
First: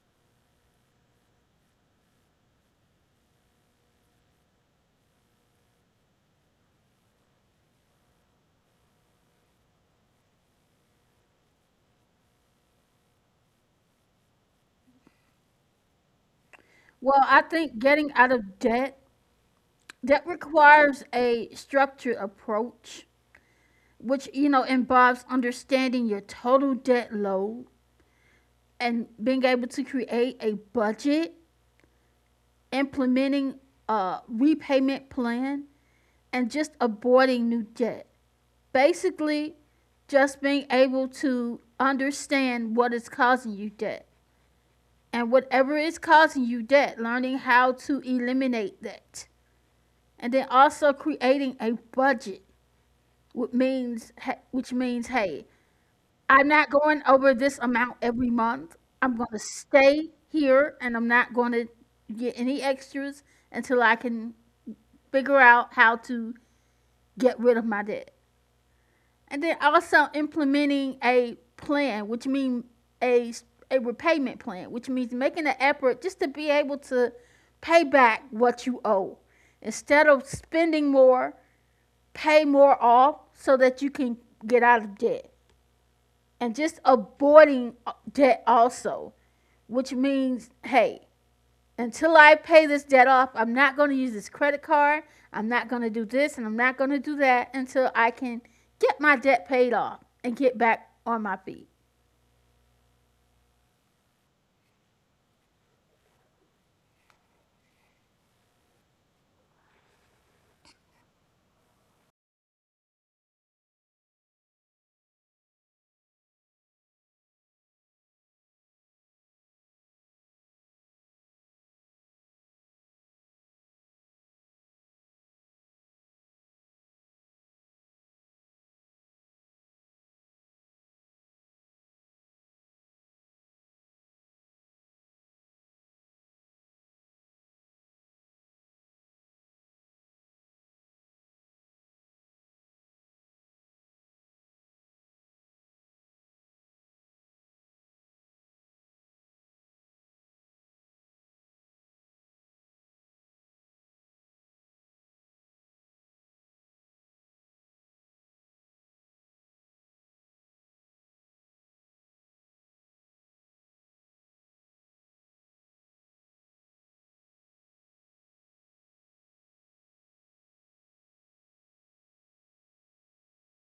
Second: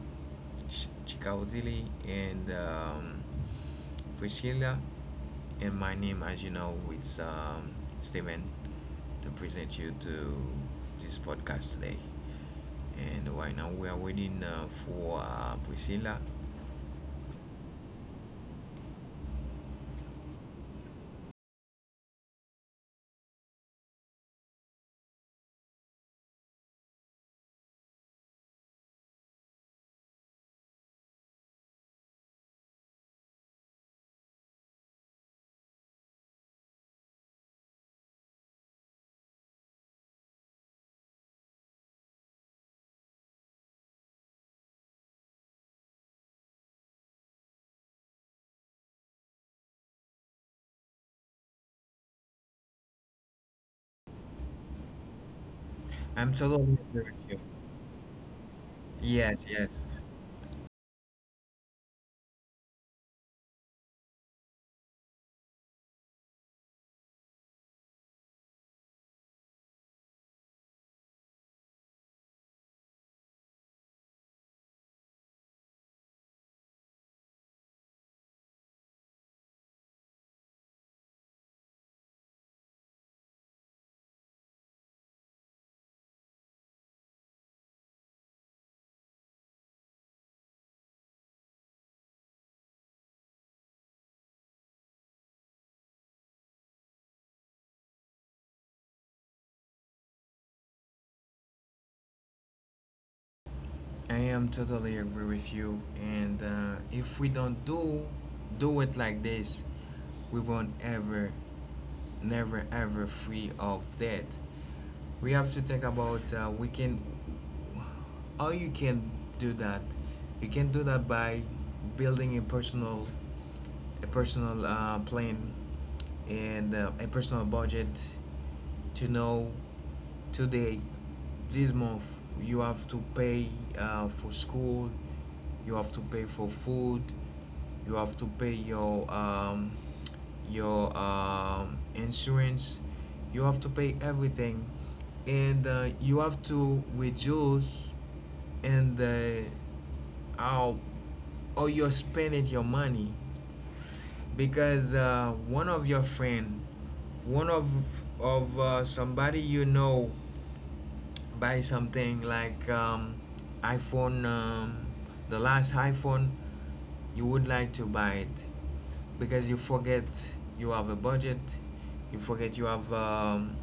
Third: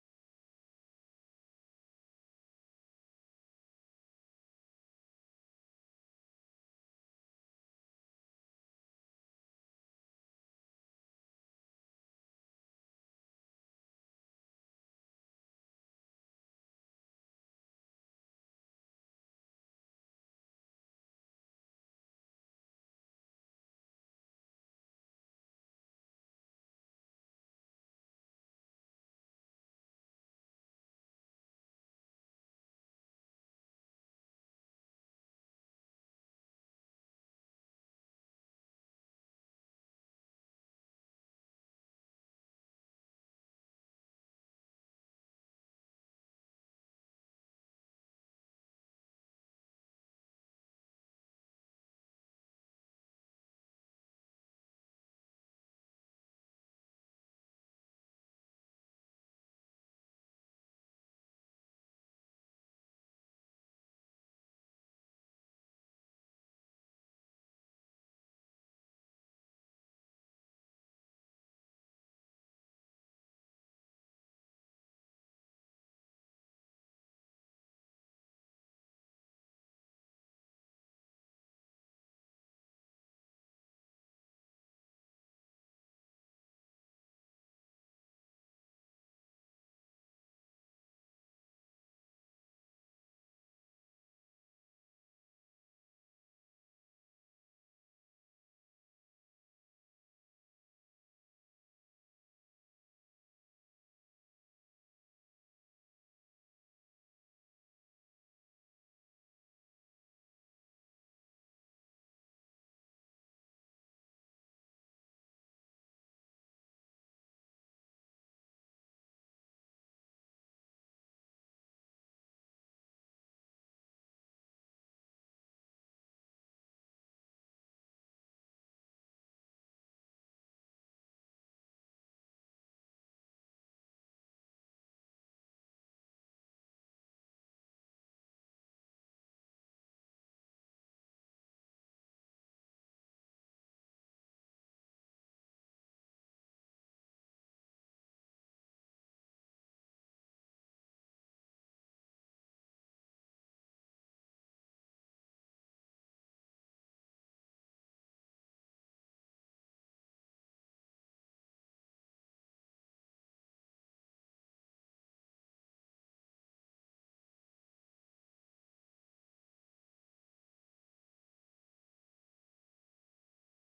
Speaker 1: Chikaudili, and Priscilla. And my name, as you know, is Steven, to present you to this podcast today. And right now we are waiting for Priscilla.
Speaker 2: Well, I think getting out of debt, that requires a structured approach, which you know involves understanding your total debt load and being able to create a budget, implementing a repayment plan, and just avoiding new debt. Basically, just being able to understand what is causing you debt. And whatever is causing you debt, learning how to eliminate that. And then also creating a budget, which means, hey,
Speaker 1: I'm
Speaker 2: I'm not
Speaker 1: totally
Speaker 2: going
Speaker 1: nervous.
Speaker 2: over this amount every month. I'm going to
Speaker 1: Yes, yes.
Speaker 2: stay here and I'm not going to get any extras until I can figure out how to get rid of my debt. And then also implementing a plan, which means a repayment plan, which means making an effort just to be able to pay back what you owe. Instead of spending more, pay more off so that you can get out of debt. And just avoiding debt also, which means, hey, until I pay this debt off, I'm not going to use this credit card. I'm not going to do this and I'm not going to do that until I can get my debt paid off and get back on my feet.
Speaker 1: I am totally agree with you. And if we don't do it like this, we won't ever, never, ever free of that. We have to think about, we can, how you can do that. You can do that by building a personal, a personal plan, and a personal budget, to know today this month you have to pay for school, you have to pay for food, you have to pay your insurance, you have to pay everything. And you have to reduce, and how how you're spending your money. Because one of your friend, one of somebody you know, buy something like iPhone, the last iPhone, you would like to buy it because you forget you have a budget, you forget you have,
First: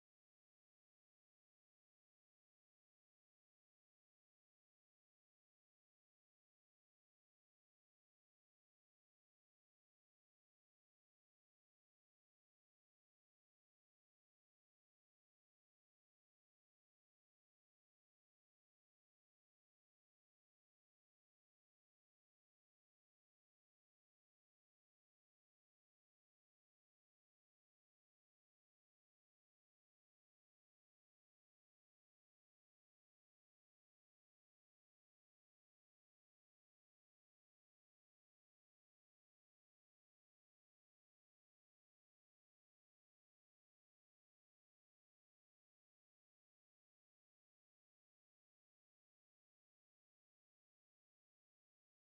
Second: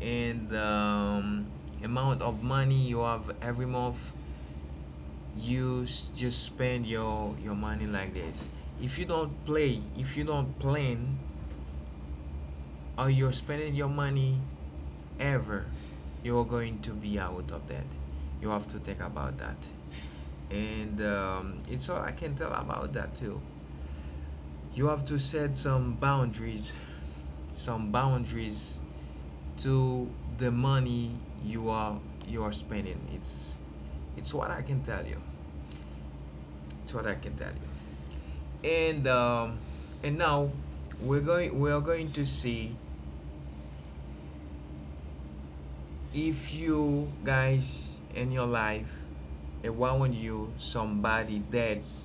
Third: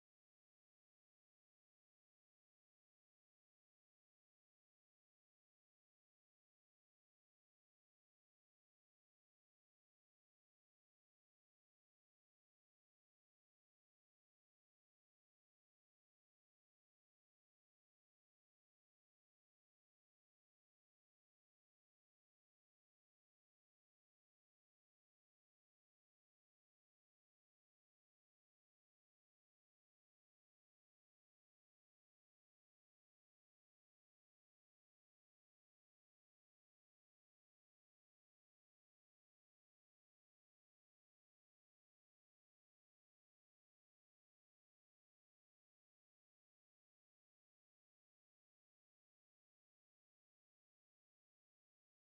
Speaker 1: and amount of money you have every month. You just spend your money like this. If you don't play, if you don't plan or you're spending your money ever, you're going to be out of that. You have to think about that. And It's all I can tell about that too. You have to set some boundaries to the money you are, you are spending. It's what I can tell you. It's what I can tell you. And um, and now we are going to see if you guys in your life, around you, somebody that's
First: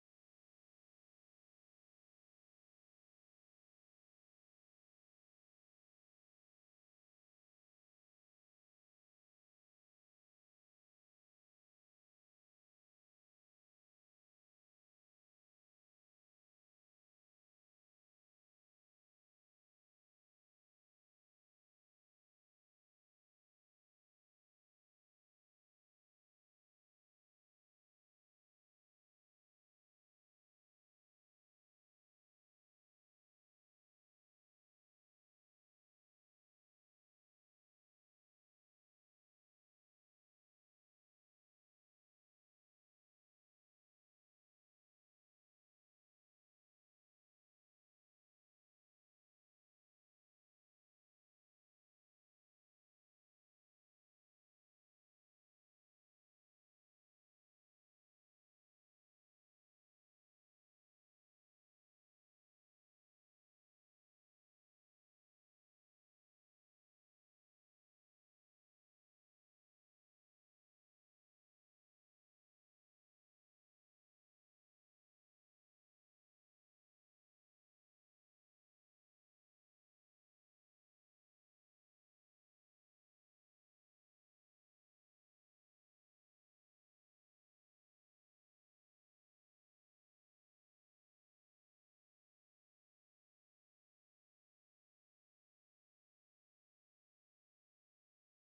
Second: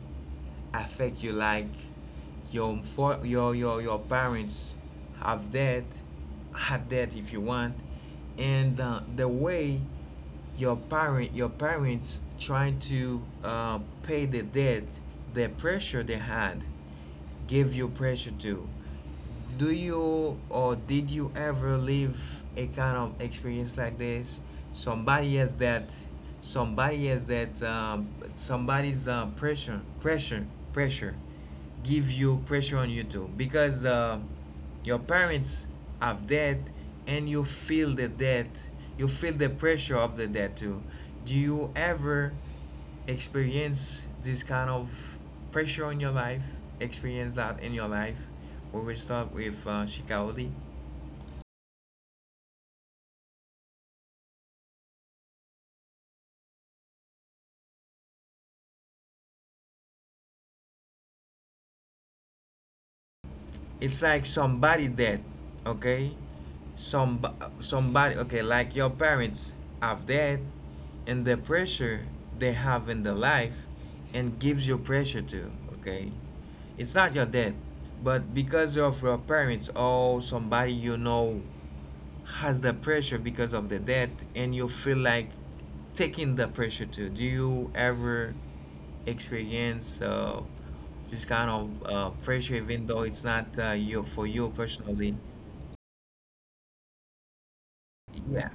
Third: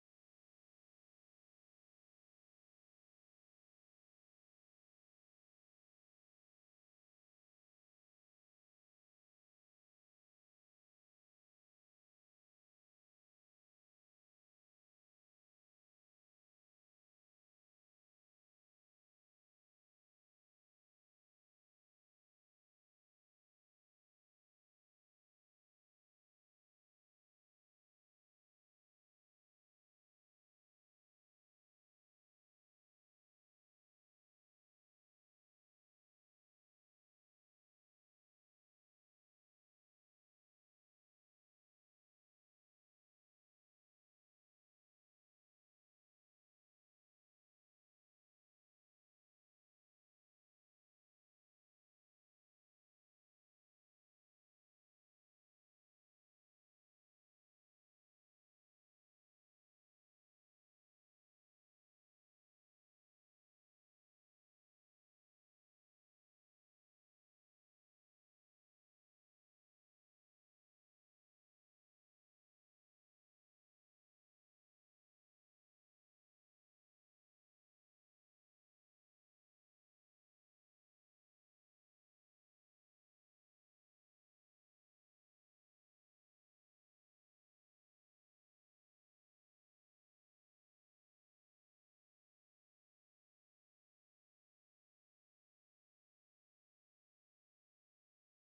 Speaker 1: affect you, like your, for your parents have that, had that, if you want. And the way your parent, your parents trying to pay the debt, the pressure they had, give you pressure too. Do you, or did you ever live a kind of experience like this? Somebody has that, somebody has that, somebody's pressure give you pressure on you too? Because your parents have that, and you feel the debt, you feel the pressure of the debt too. Do you ever experience this kind of pressure on your life, experience that in your life? We will start with Shikaoli. It's like somebody dead, okay, some, somebody, okay, like your parents have dead, and the pressure they have in the life, and gives you pressure too, okay. It's not your dad, but because of your parents or somebody you know has the pressure because of the debt, and you feel like taking the pressure too. Do you ever experience this kind of pressure, even though it's not, you, for you personally? Yeah.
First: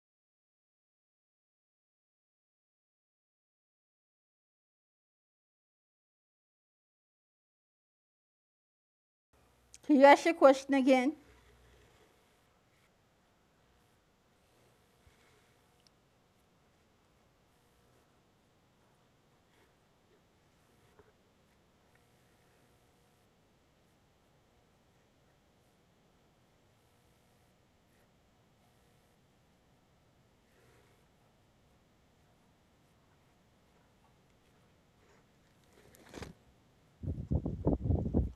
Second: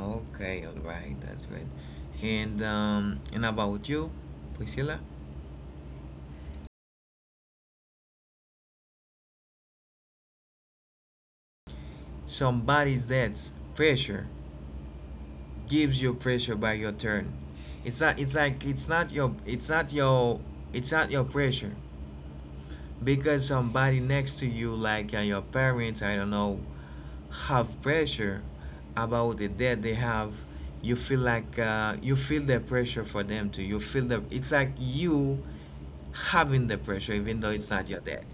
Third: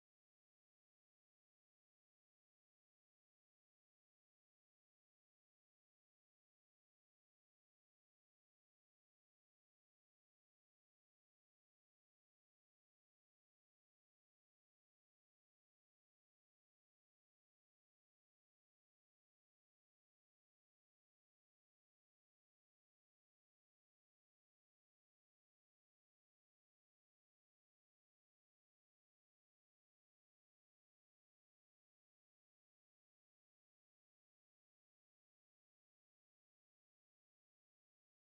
Speaker 1: Okay, all right, that's great. And about you, Priscilla?
Speaker 2: Can you ask your question again?
Speaker 1: Somebody's debts pressure gives you pressure by your turn. It's not, it's like, it's not your pressure, because somebody next to you, like your parents, I don't know, have pressure about the debt they have. You feel like, you feel the pressure for them too. You feel, the it's like you having the pressure, even though it's not your debt.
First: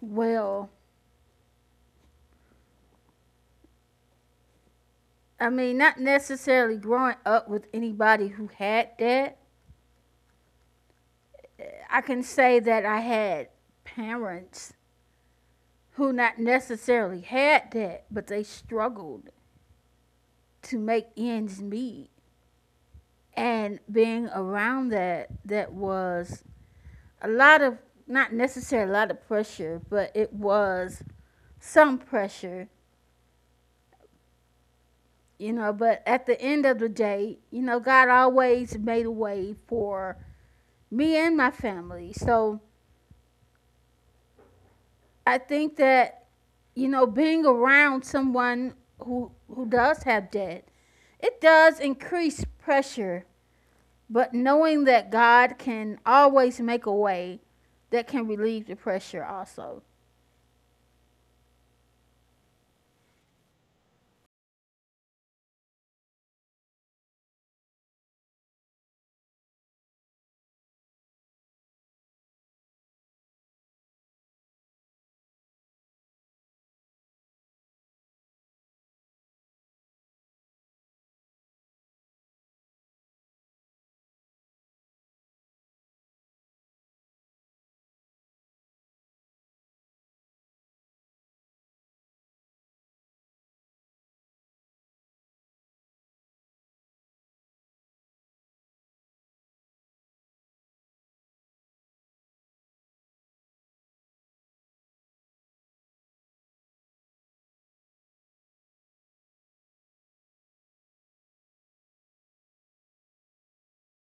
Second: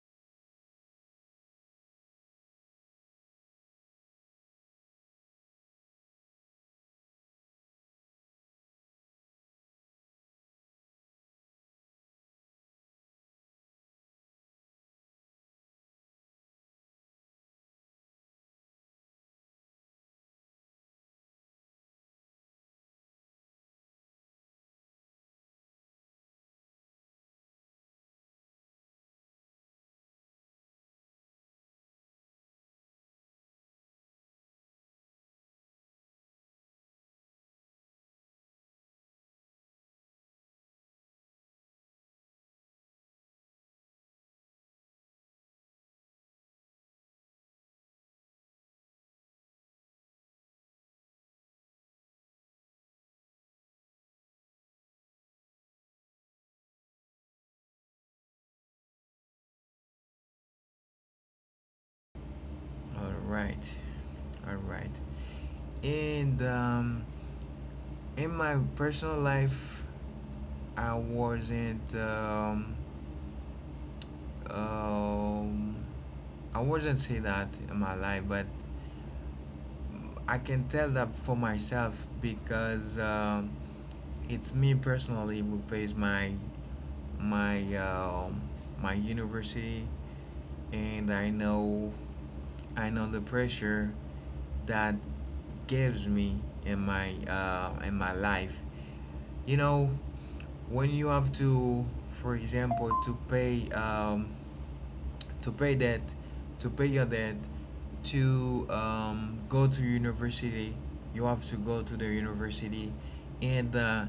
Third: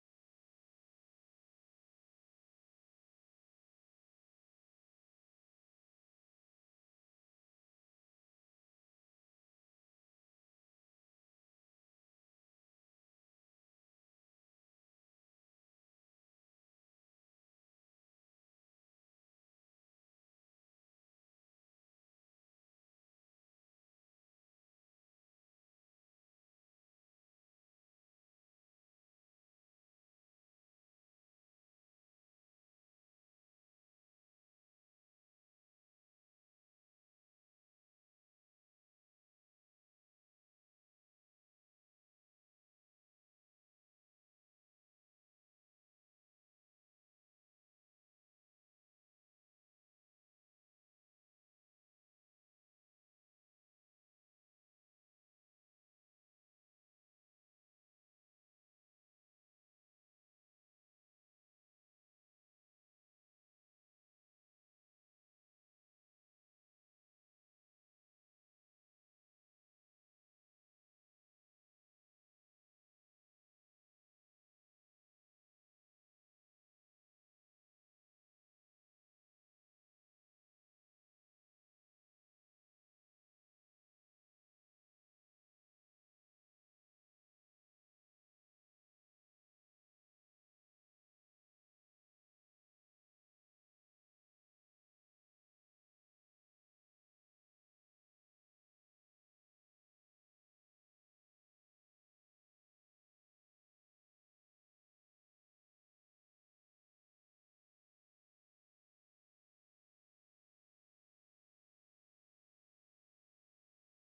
Speaker 2: Well, I mean, not necessarily growing up with anybody who had debt. I can say that I had parents who not necessarily had debt, but they struggled to make ends meet, and being around that was a lot of, not necessarily a lot of pressure, but it was some pressure, you know. But at the end of the day, you know, God always made a way for me and my family. So I think that, you know, being around someone who does have debt, it does increase pressure. But knowing that God can always make a way, that can relieve the pressure also.
Speaker 1: All right, all right. And In my personal life, I wasn't. Um, I wasn't see that in my life, but I can tell that for myself, because it's me personally who pays my um my university. And I know, I know the pressure that gives me in my life. You know, when you have to, for example, to pay debt, to pay your debt, to go to university. You have to go to the university, and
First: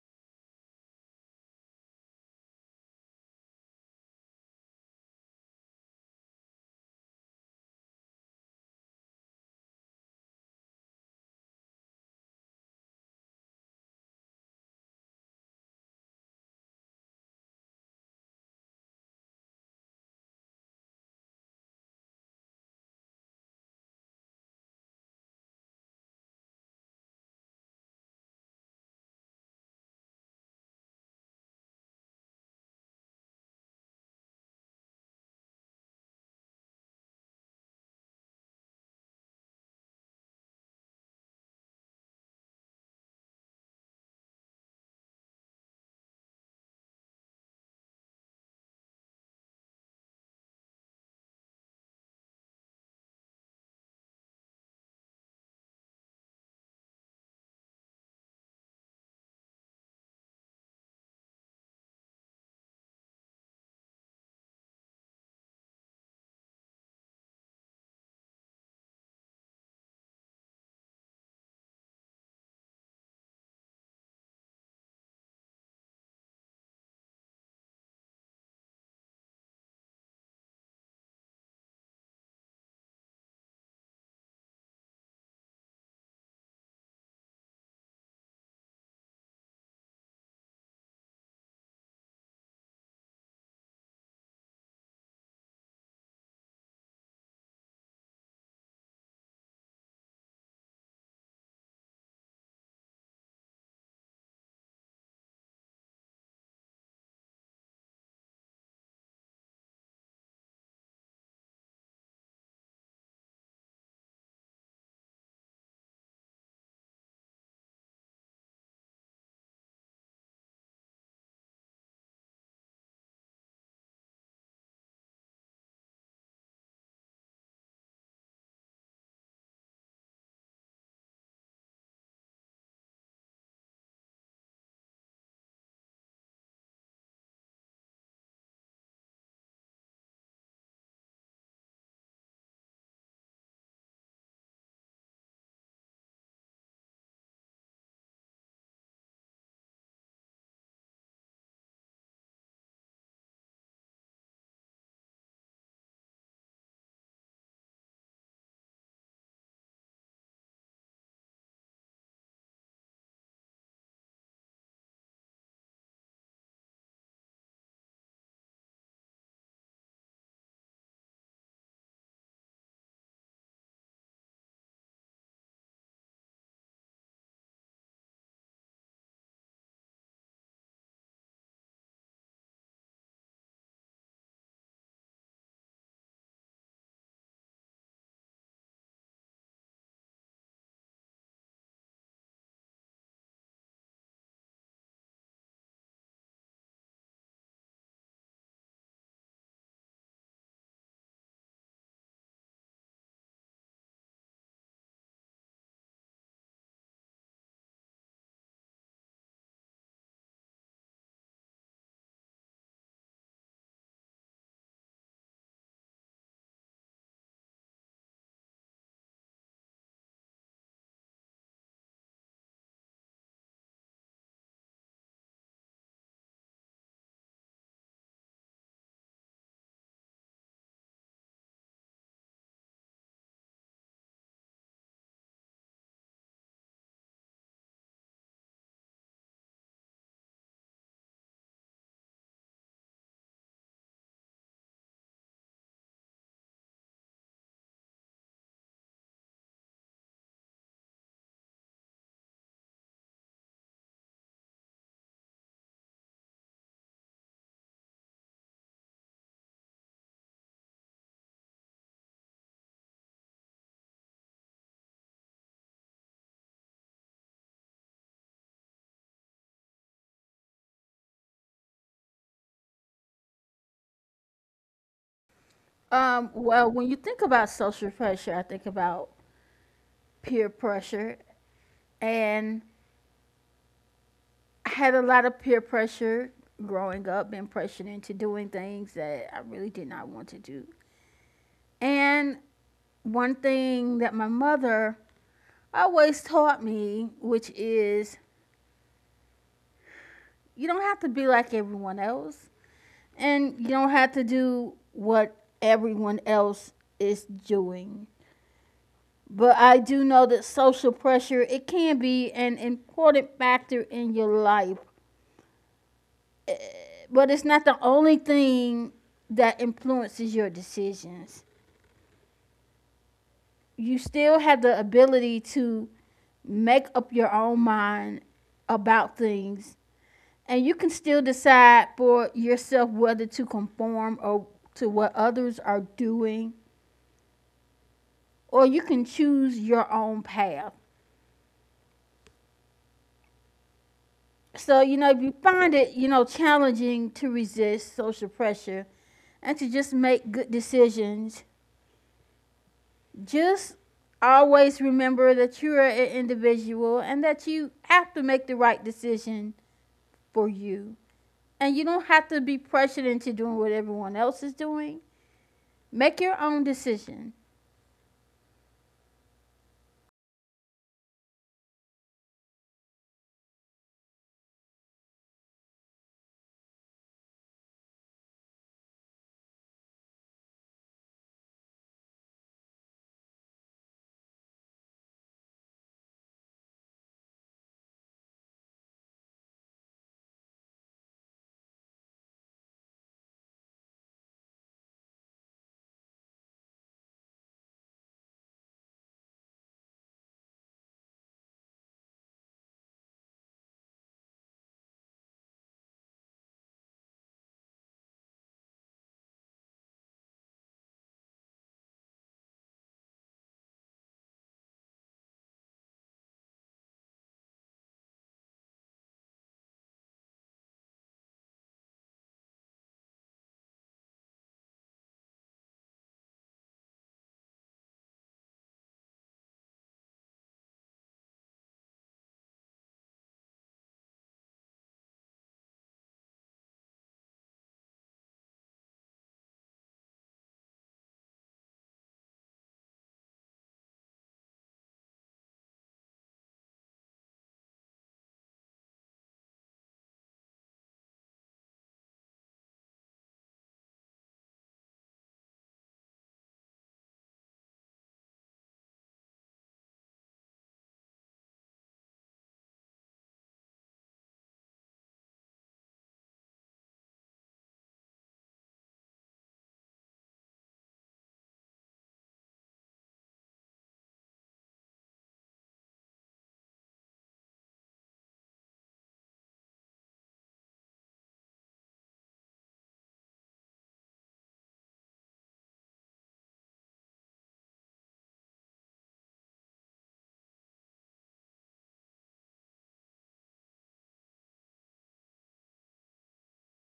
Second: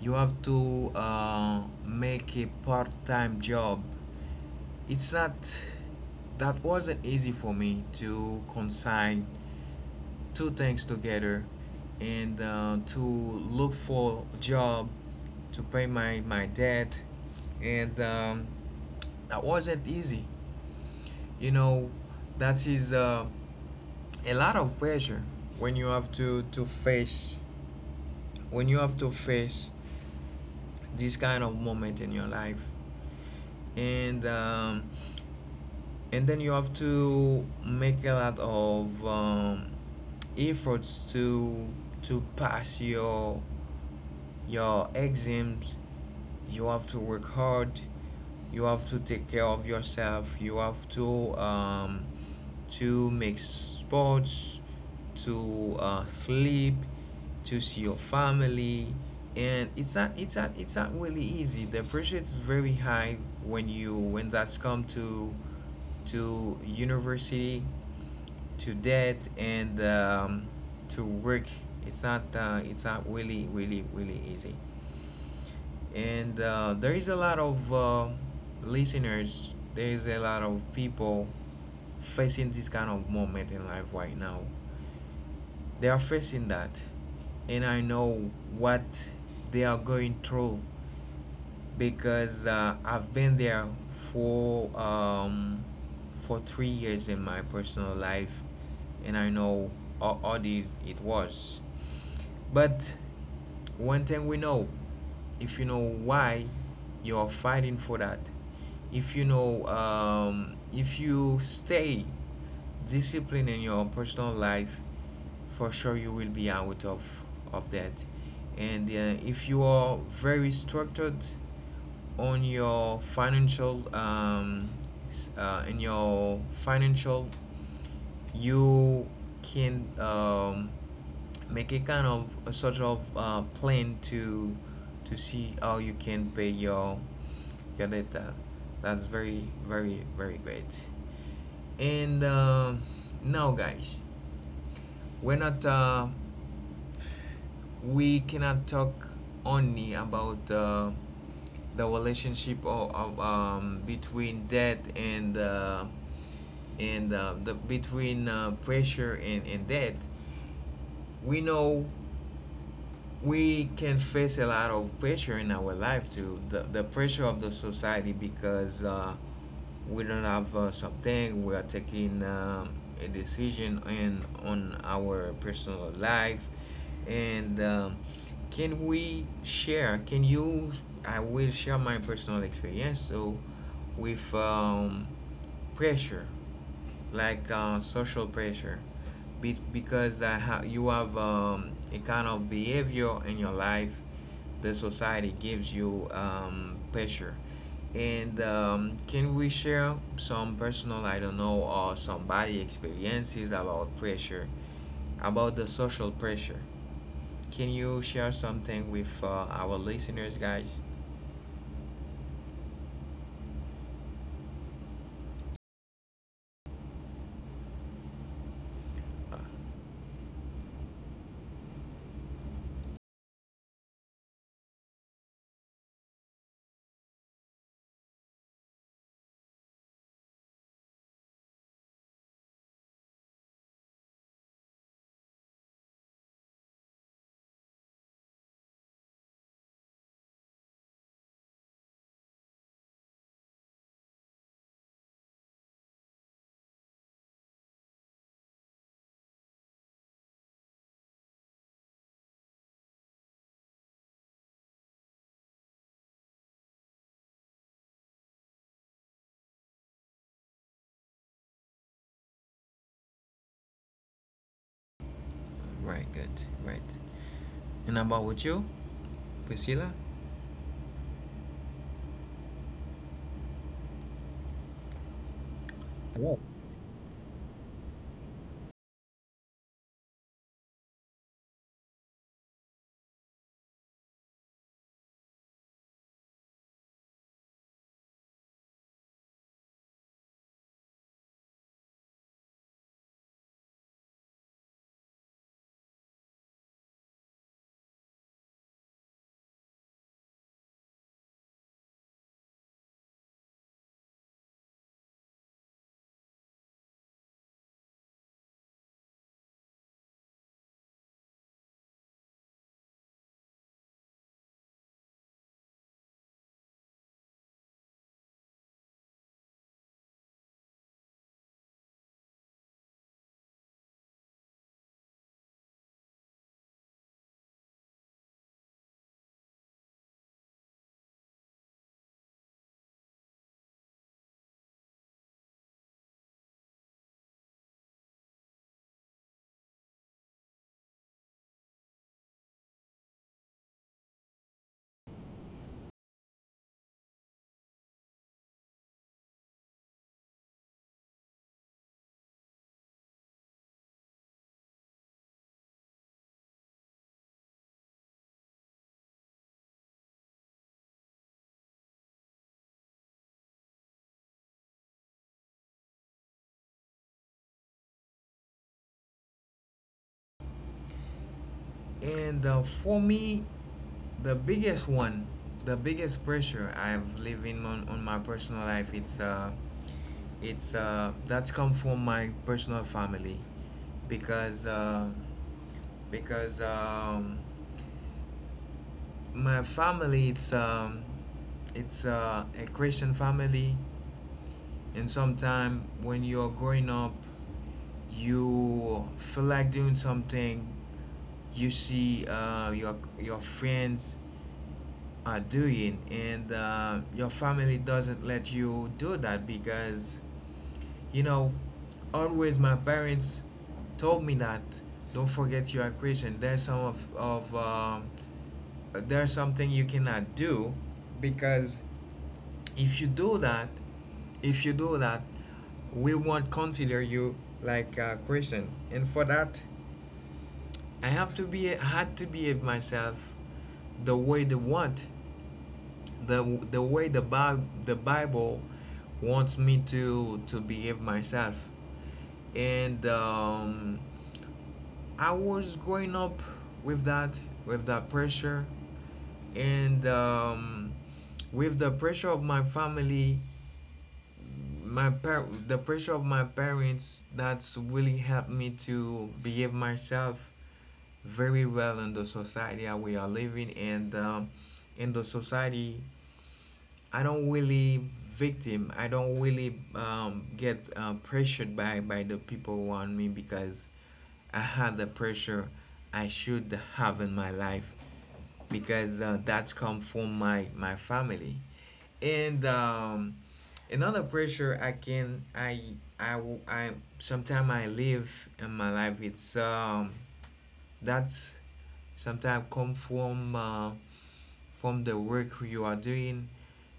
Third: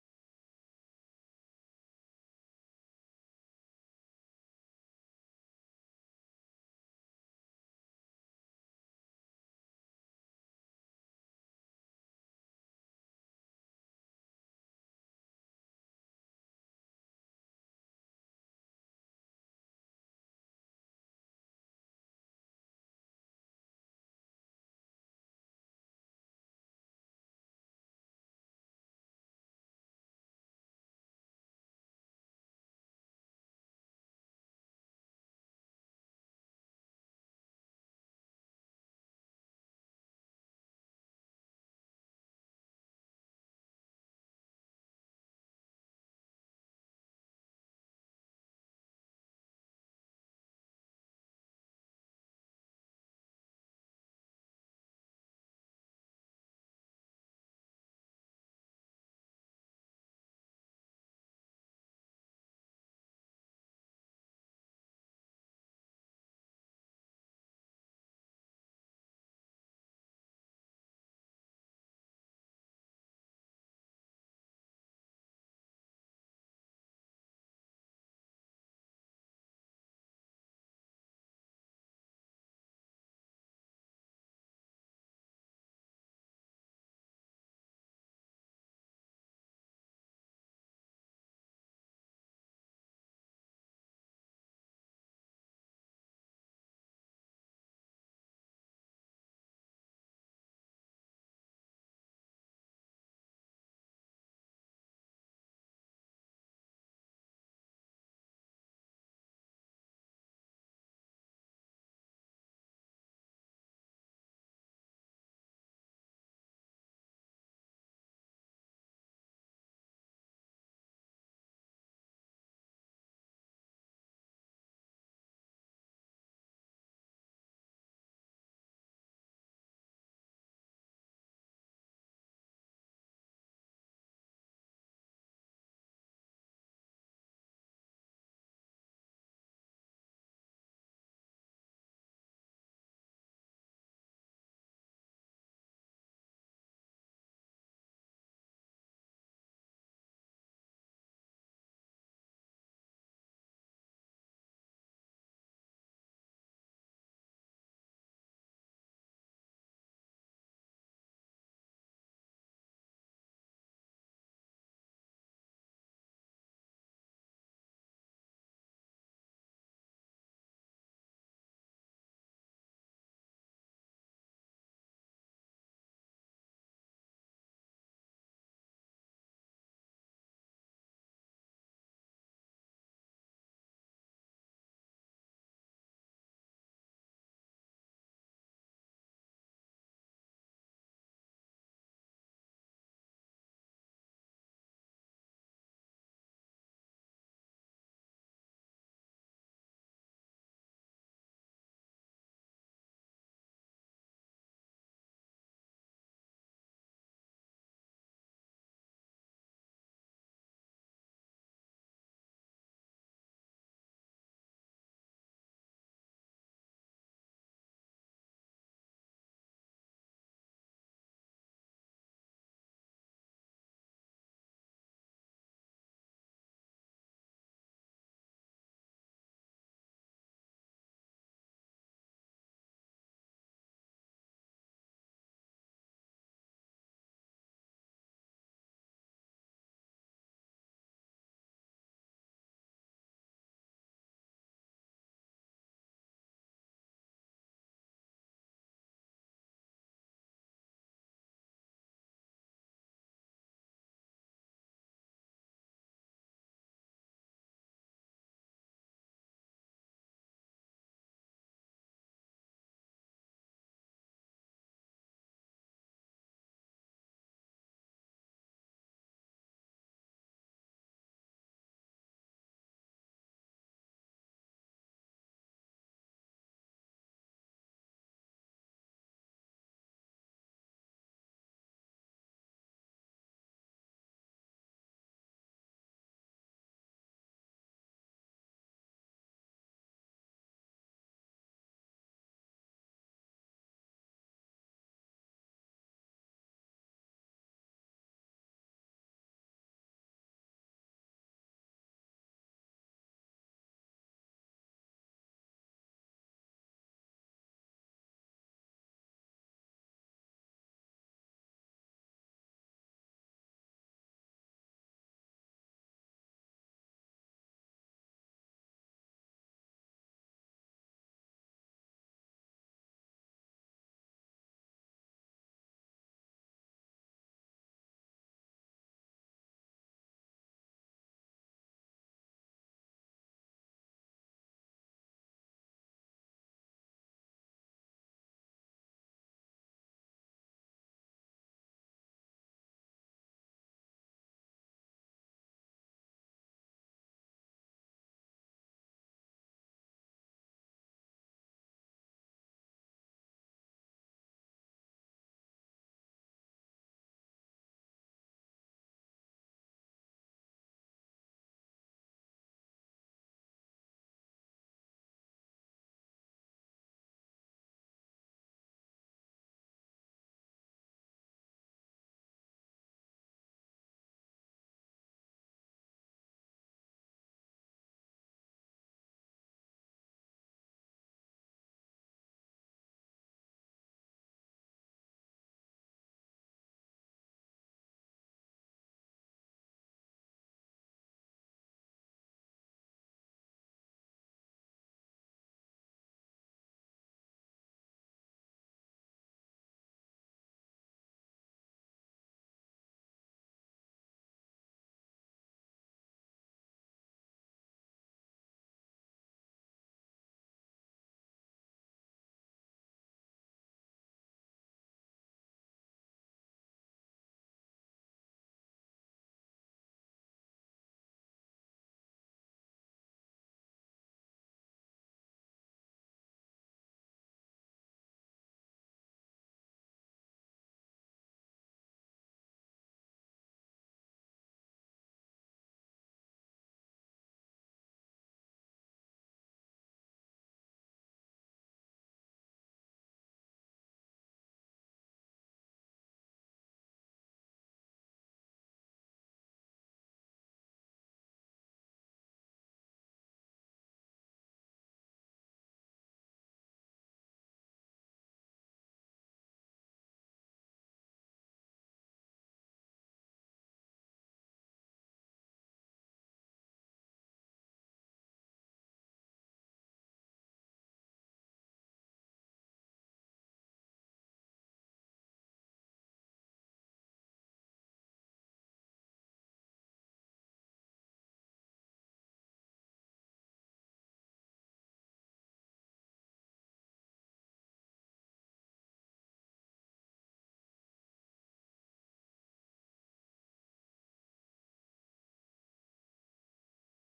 Speaker 1: you have to make a part-time job. It's not, that wasn't easy for me to consign two things together, and to look for a job, to pay my debt, and that wasn't easy, you know. That is a lot of pressure when you have to face, when you have to face this kind of moment in your life. and um, and then you have to make a lot of efforts to pass your exams, you have to work hard, you have to take care of yourself, you have to, to make sports, to sleep, to see your family. And it's not really easy, the pressure is very high when you, when that's come to university, to debt, and to work. It's not, it's not really, really, really easy. And there is a lot of listeners, there is a lot of people facing this kind of moment in life right now, they are facing that. And I know what they are going through, because I've been there for 3 years in my personal life. And I know how it, it was. But one thing we know, if you know why you're fighting for that, if you know, if you stay disciplined in your personal life, for sure you will be out of that. And if you are very structured on your financial, in your financial, you can, make a kind of a sort of plan to see how you can pay your data. That's very, very, very great. And now, guys, we're not uh, we cannot talk only about the relationship of between debt and the, between pressure and debt. We know we can face a lot of pressure in our life too, the pressure of the society. Because we don't have something, we are taking a decision in, on our personal life. And Can we share, can you, I will share my personal experience so, with pressure, like social pressure. Because you have a kind of behavior in your life, the society gives you pressure. And Can we share some personal, I don't know, or somebody experiences about pressure, about the social pressure? Can you share something with our listeners, guys? Right, good. Right. And about with you, Priscilla? Hello.
Speaker 2: Well, when you think about social pressure, I think about peer pressure. And I had a lot of peer pressure growing up, being pressured into doing things that I really did not want to do. And one thing that my mother always taught me, which is you don't have to be like everyone else, and you don't have to do what everyone else is doing. But I do know that social pressure, it can be an important factor in your life, but it's not the only thing that influences your decisions. You still have the ability to make up your own mind about things, and you can still decide for yourself whether to conform or to what others are doing, or you can choose your own path. So, you know, if you find it, you know, challenging to resist social pressure and to just make good decisions, just always remember that you're an individual and that you have to make the right decision for you. And you don't have to be pressured into doing what everyone else is doing. Make your own decision.
Speaker 1: And for me, the biggest one, the biggest pressure I've living on my personal life, it's that's come from my personal family. Because because um, my family, it's a Christian family. And sometimes when you're growing up, you feel like doing something. You see your friends are doing and your family doesn't let you do that because you know always my parents told me that don't forget you are Christian. There's some of there's something you cannot do because if you do that if you do that we won't consider you like a Christian. And for that I have to be, had to behave myself the way they want, the the way the the Bible wants me to behave myself, and I was growing up with that, with that pressure, and with the pressure of my family, the pressure of my parents. That's really helped me to behave myself very well in the society that we are living. And in the society I don't really victim. I don't really get pressured by the people around me, because I had the pressure I should have in my life, because that's come from my family, and another pressure I can, I sometimes I live in my life. It's that's sometimes come from the work you are doing,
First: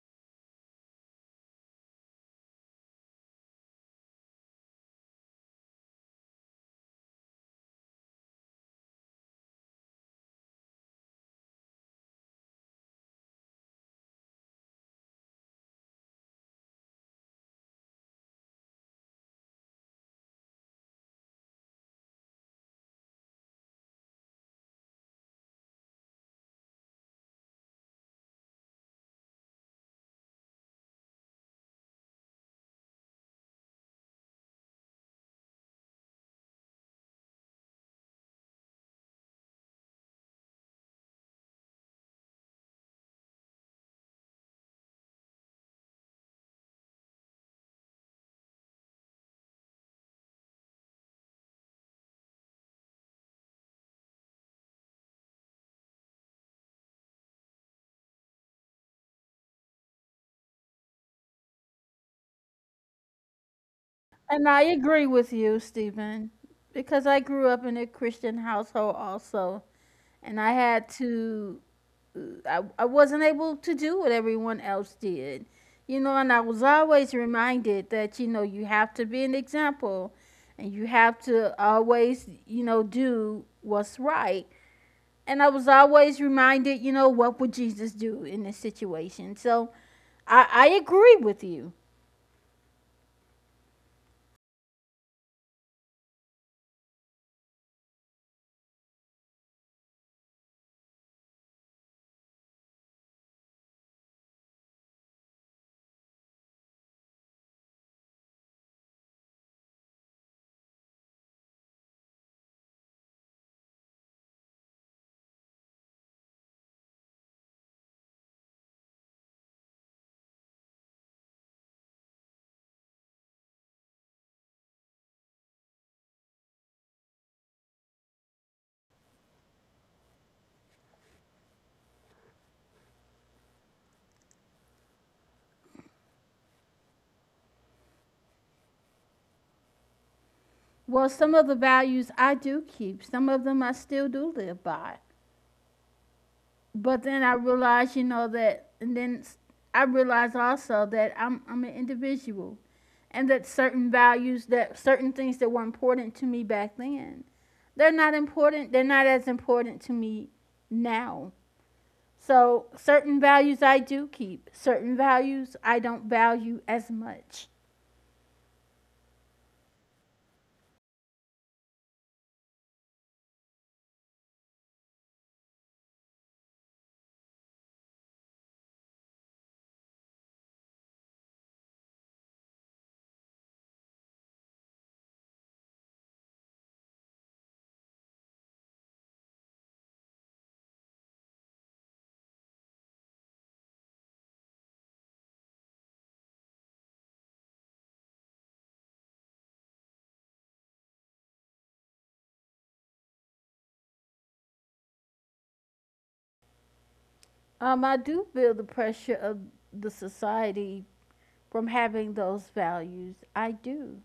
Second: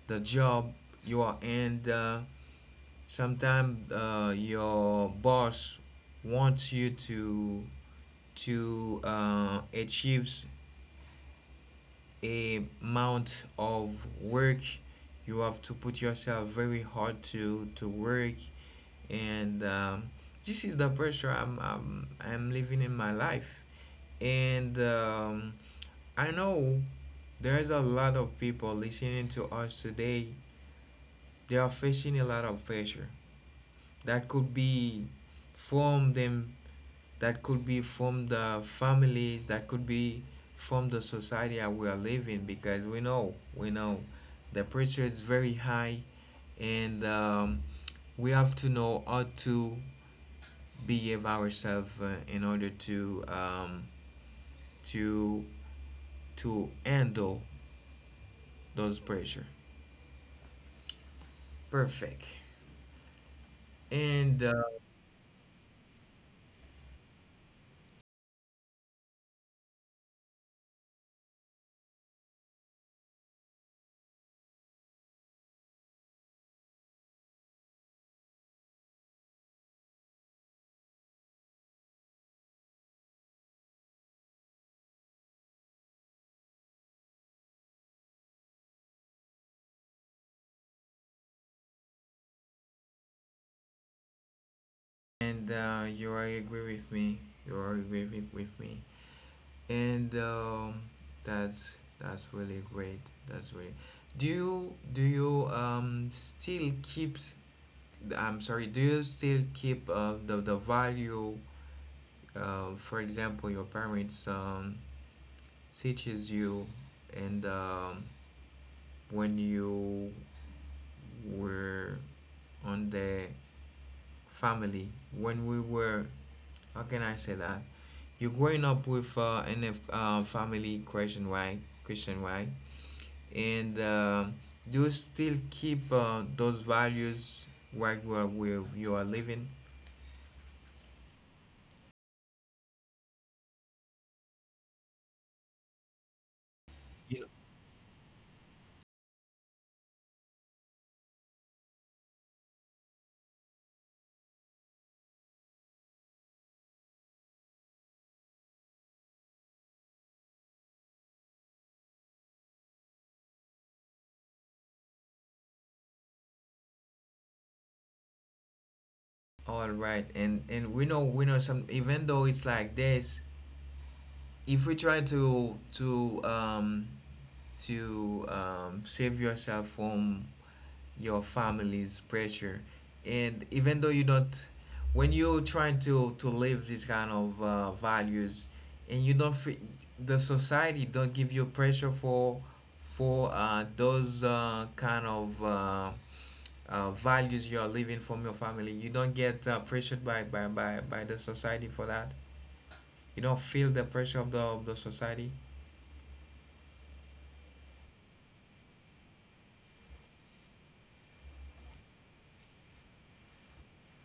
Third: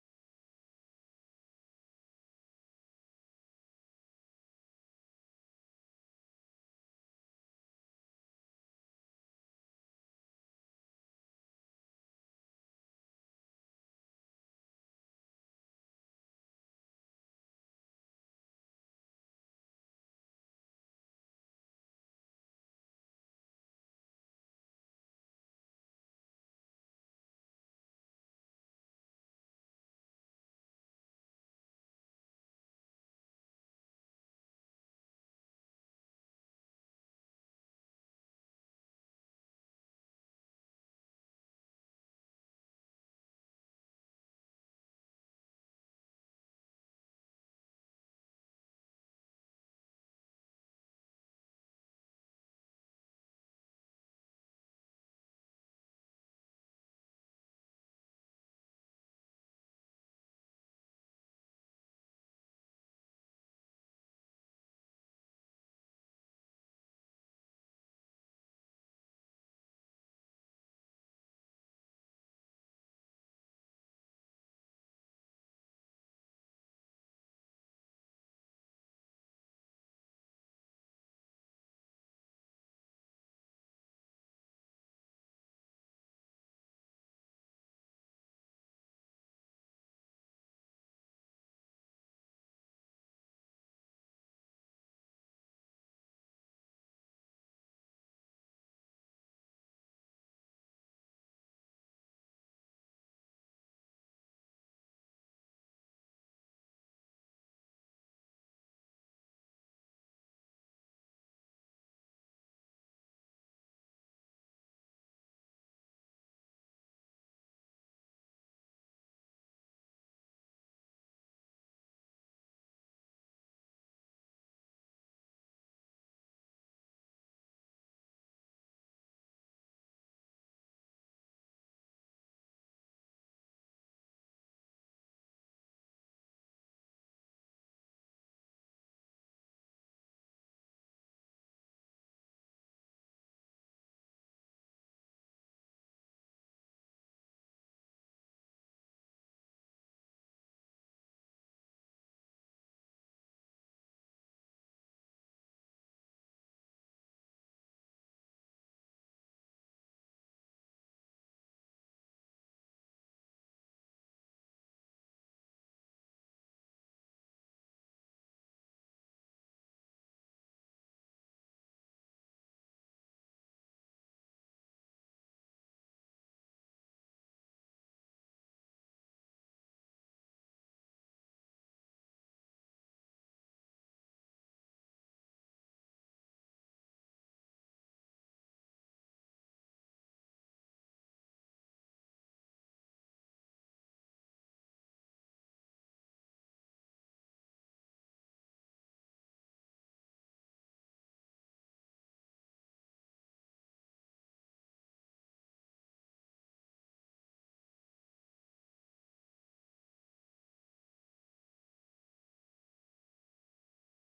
Speaker 1: the job you are in. Sometimes your boss wants you to achieves a amount of work. You have to put yourself very hard to work, and this is the pressure I'm living in my life, and I know there's a lot of people listening to us today. They are facing a lot of pressure. That could be from them, that could be from the families, that could be from the society that we are living, because we know the pressure is very high, and we have to know how to behave ourselves in order to to to handle those pressure perfect. and
Speaker 2: And
Speaker 1: uh,
Speaker 2: I agree with you, Stephen, because I grew up in a Christian household also, and I had to, uh, I wasn't able to do what everyone else did. You know, and I was always reminded that, you know, you have to be an example and you have to always, you know, do what's right. And I was always reminded, you know, what would Jesus do in this situation? So I agree with you.
Speaker 1: you are agree with me, you are agree with me. And that's really great. That's really. Do you still keep? I'm sorry. Do you still keep the value? For example, your parents teaches you, and when you were on the family, when we were, how can I say that? You're growing up with in a family Christian, right? Christian, right? and do still keep those values where you are, where you are living.
Speaker 2: Well, some of the values I do keep, some of them I still do live by. But then
Speaker 1: Yeah.
Speaker 2: I realize, you know, that, and then I realize also that I'm an individual, and that certain values, that certain things that were important to me back then, they're not as important to me now. So certain values I do keep, certain values I don't value as much.
Speaker 1: All right, and we know, some even though it's like this, if we try to save yourself from your family's pressure, and even though you don't, when you're trying to live these kind of values, and you don't fe- the society don't give you pressure for those kind of values you're living from your family, you don't get pressured by, the society for that. You don't feel the pressure of the society,
Speaker 2: I do feel the pressure of the society from having those values. I do.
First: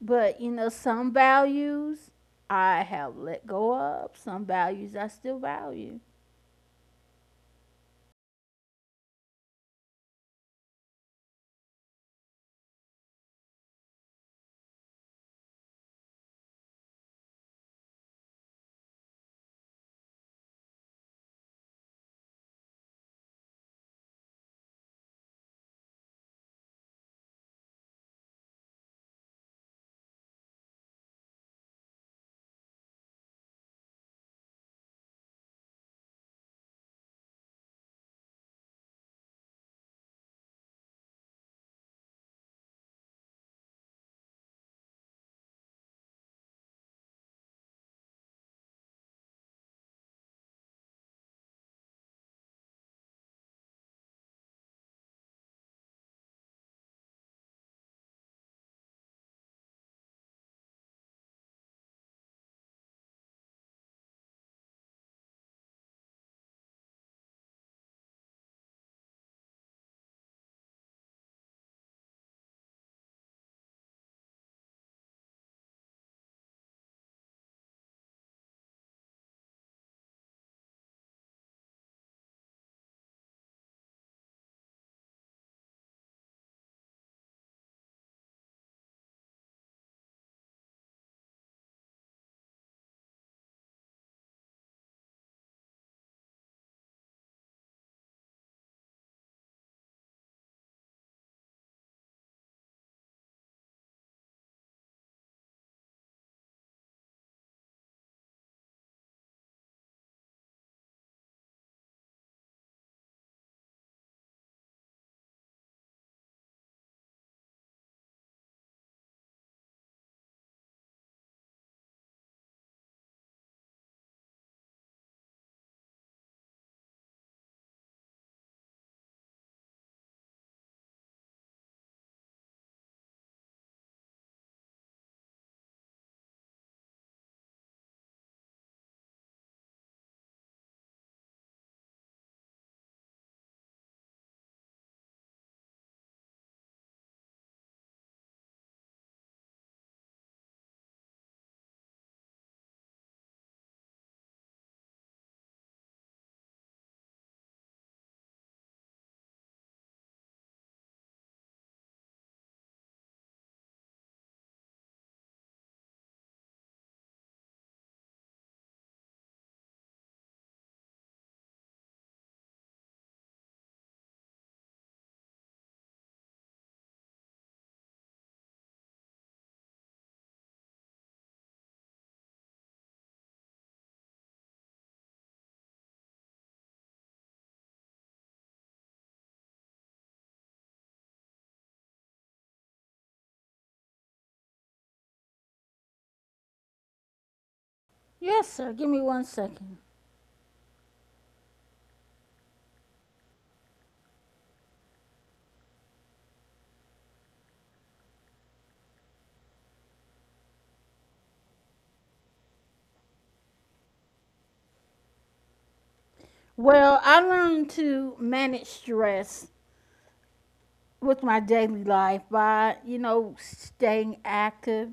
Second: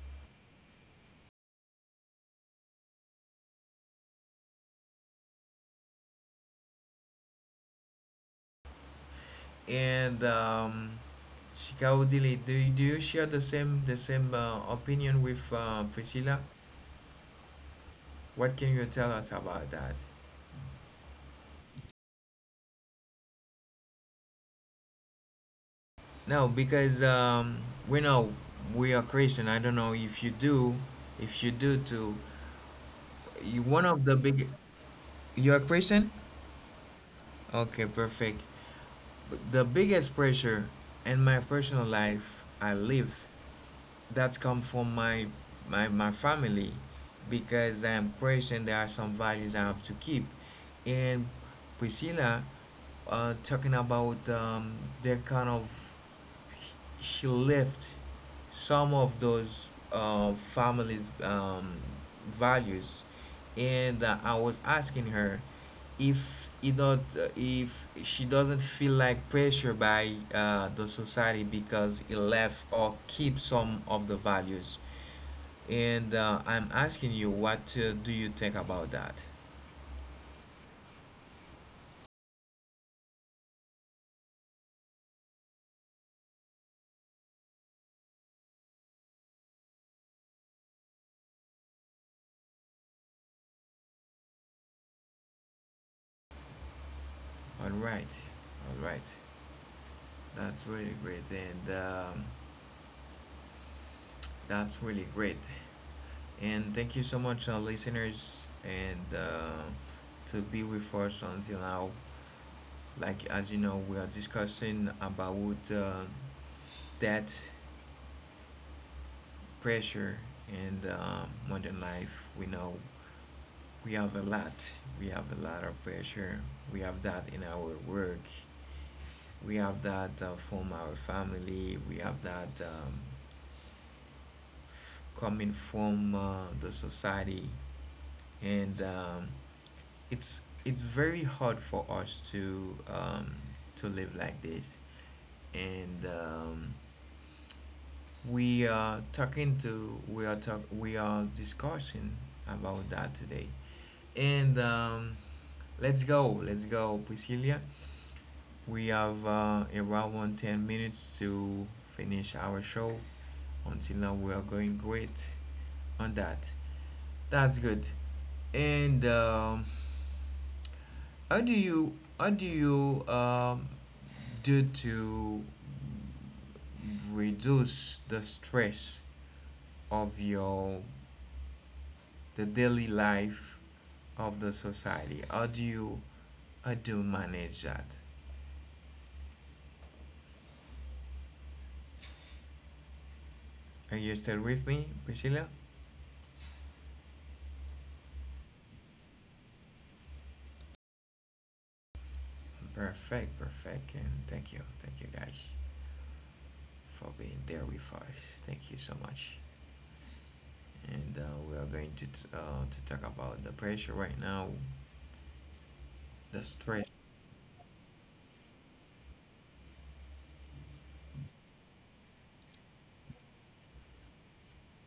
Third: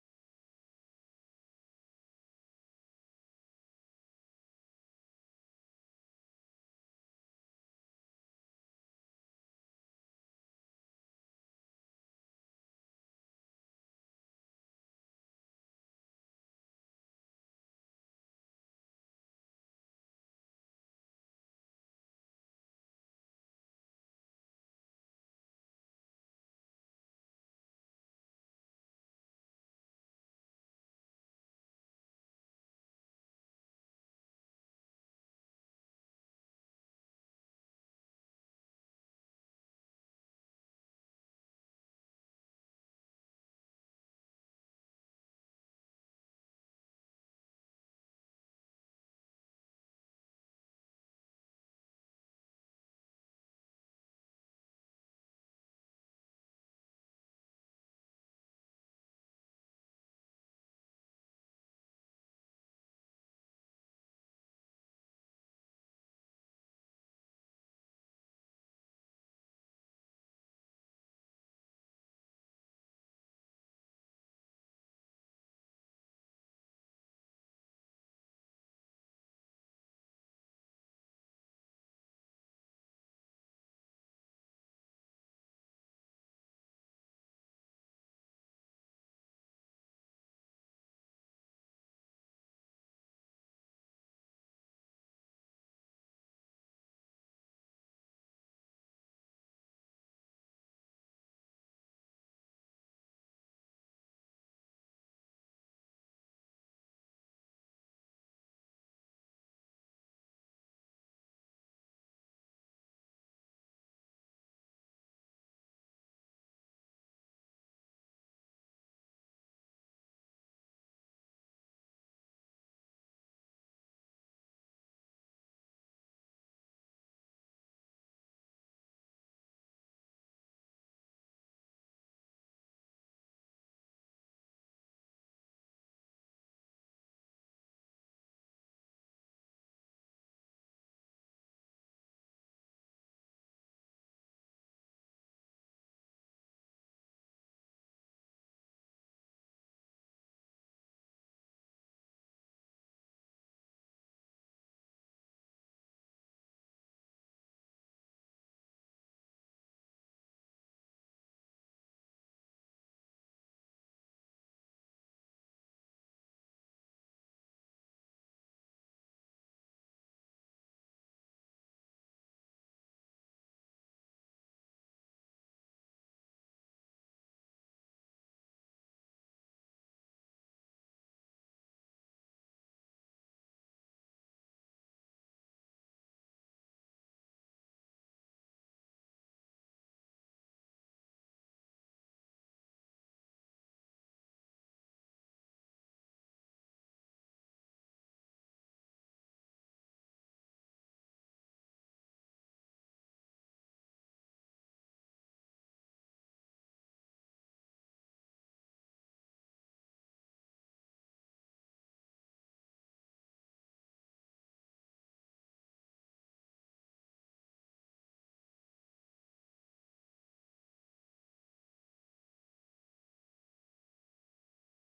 Speaker 2: But, you know, some values I have let go of, some values I still value.
Speaker 1: and Shikaudili, do you share the same opinion with Priscilla? What can you tell us about that? No, because we know we are Christian. I don't know if you do too. You one of the big. You are Christian? Okay, perfect. The biggest pressure in my personal life I live, that's come from my my family, because I am Christian. There are some values I have to keep, and Priscilla talking about their kind of, she left some of those families values, and I was asking her if it not, if she doesn't feel like pressure by the society because it left or keep some of the values, and I'm asking you what do you think about that. All right, all right, that's really great. And That's really great. And thank you so much, listeners, and to be with us until now. Like, as you know, we are discussing about debt, pressure, and modern life. We know we have a lot. We have a lot of pressure. We have that in our work. We have that from our family. We have that coming from the society. And it's very hard for us to live like this, and we are talking to we are talk we are discussing about that today, and let's go, Priscilla. We have around 10 minutes to finish our show. Until now, we are going great on that. That's good. And how do you, how do you um, do to reduce the stress of your the daily life of the society? How do you, manage that? Are you still with me, Priscilla?
Speaker 2: Yes, sir. Give me one second.
Speaker 1: Perfect, perfect, and thank you guys for being there with us. Thank you so much. And we are going to to talk about the pressure right now, the stress.
Speaker 2: Well, I learned to manage stress with my daily life by, you know, staying active,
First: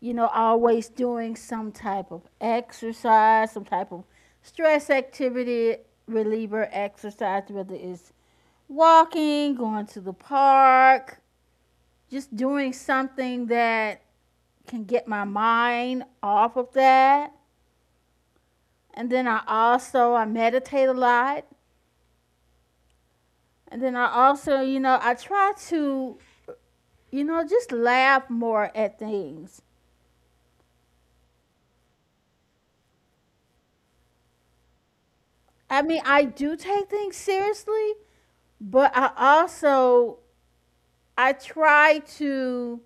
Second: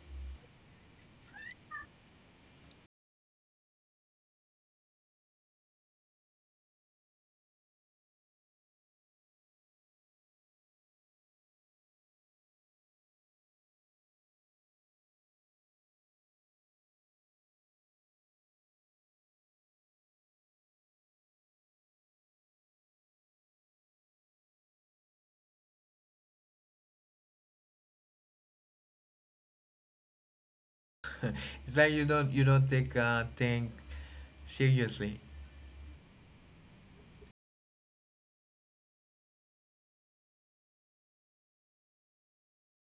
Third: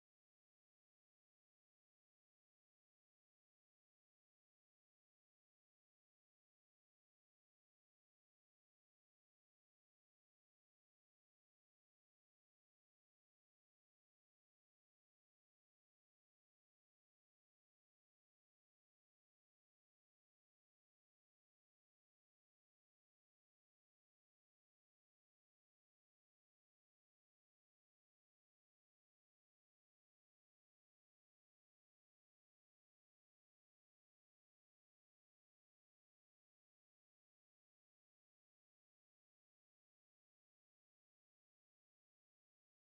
Speaker 2: you know, always doing some type of exercise, some type of stress activity reliever exercise, whether it's walking, going to the park, just doing something that can get my mind off of that. And then I also, I meditate a lot. And then I also, you know, you know, just laugh more at things.
Speaker 1: It's like you don't, take thing seriously.
Speaker 2: I mean, I do take things seriously, but I also, I try to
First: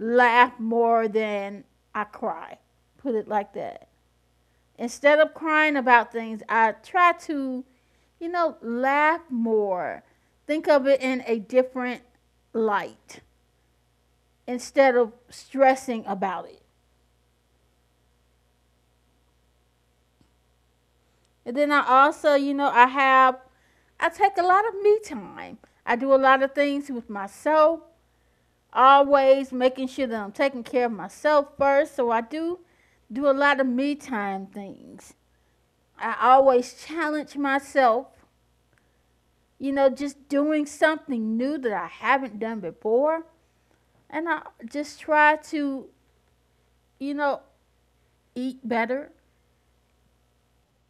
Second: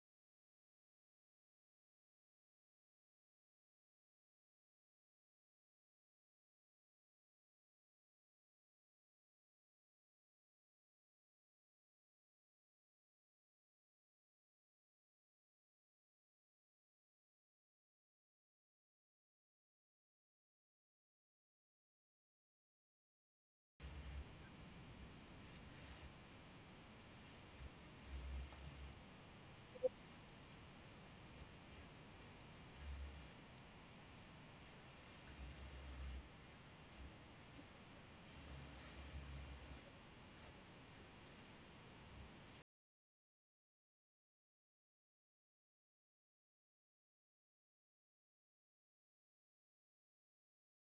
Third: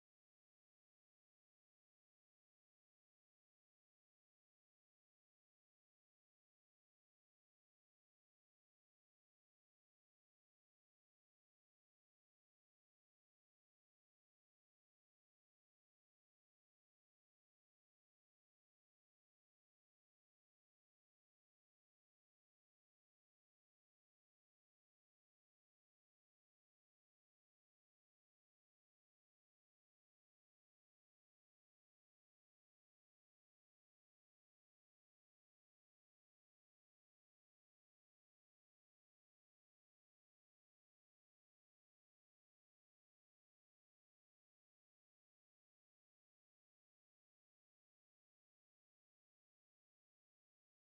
Speaker 2: laugh more than I cry. Put it like that. Instead of crying about things, I try to, you know, laugh more. Think of it in a different light instead of stressing about it. And then I also, you know, I take a lot of me time. I do a lot of things with myself, always making sure that I'm taking care of myself first. So I do do a lot of me time things. I always challenge myself, you know, just doing something new that I haven't done before. And I just try to, you know, eat better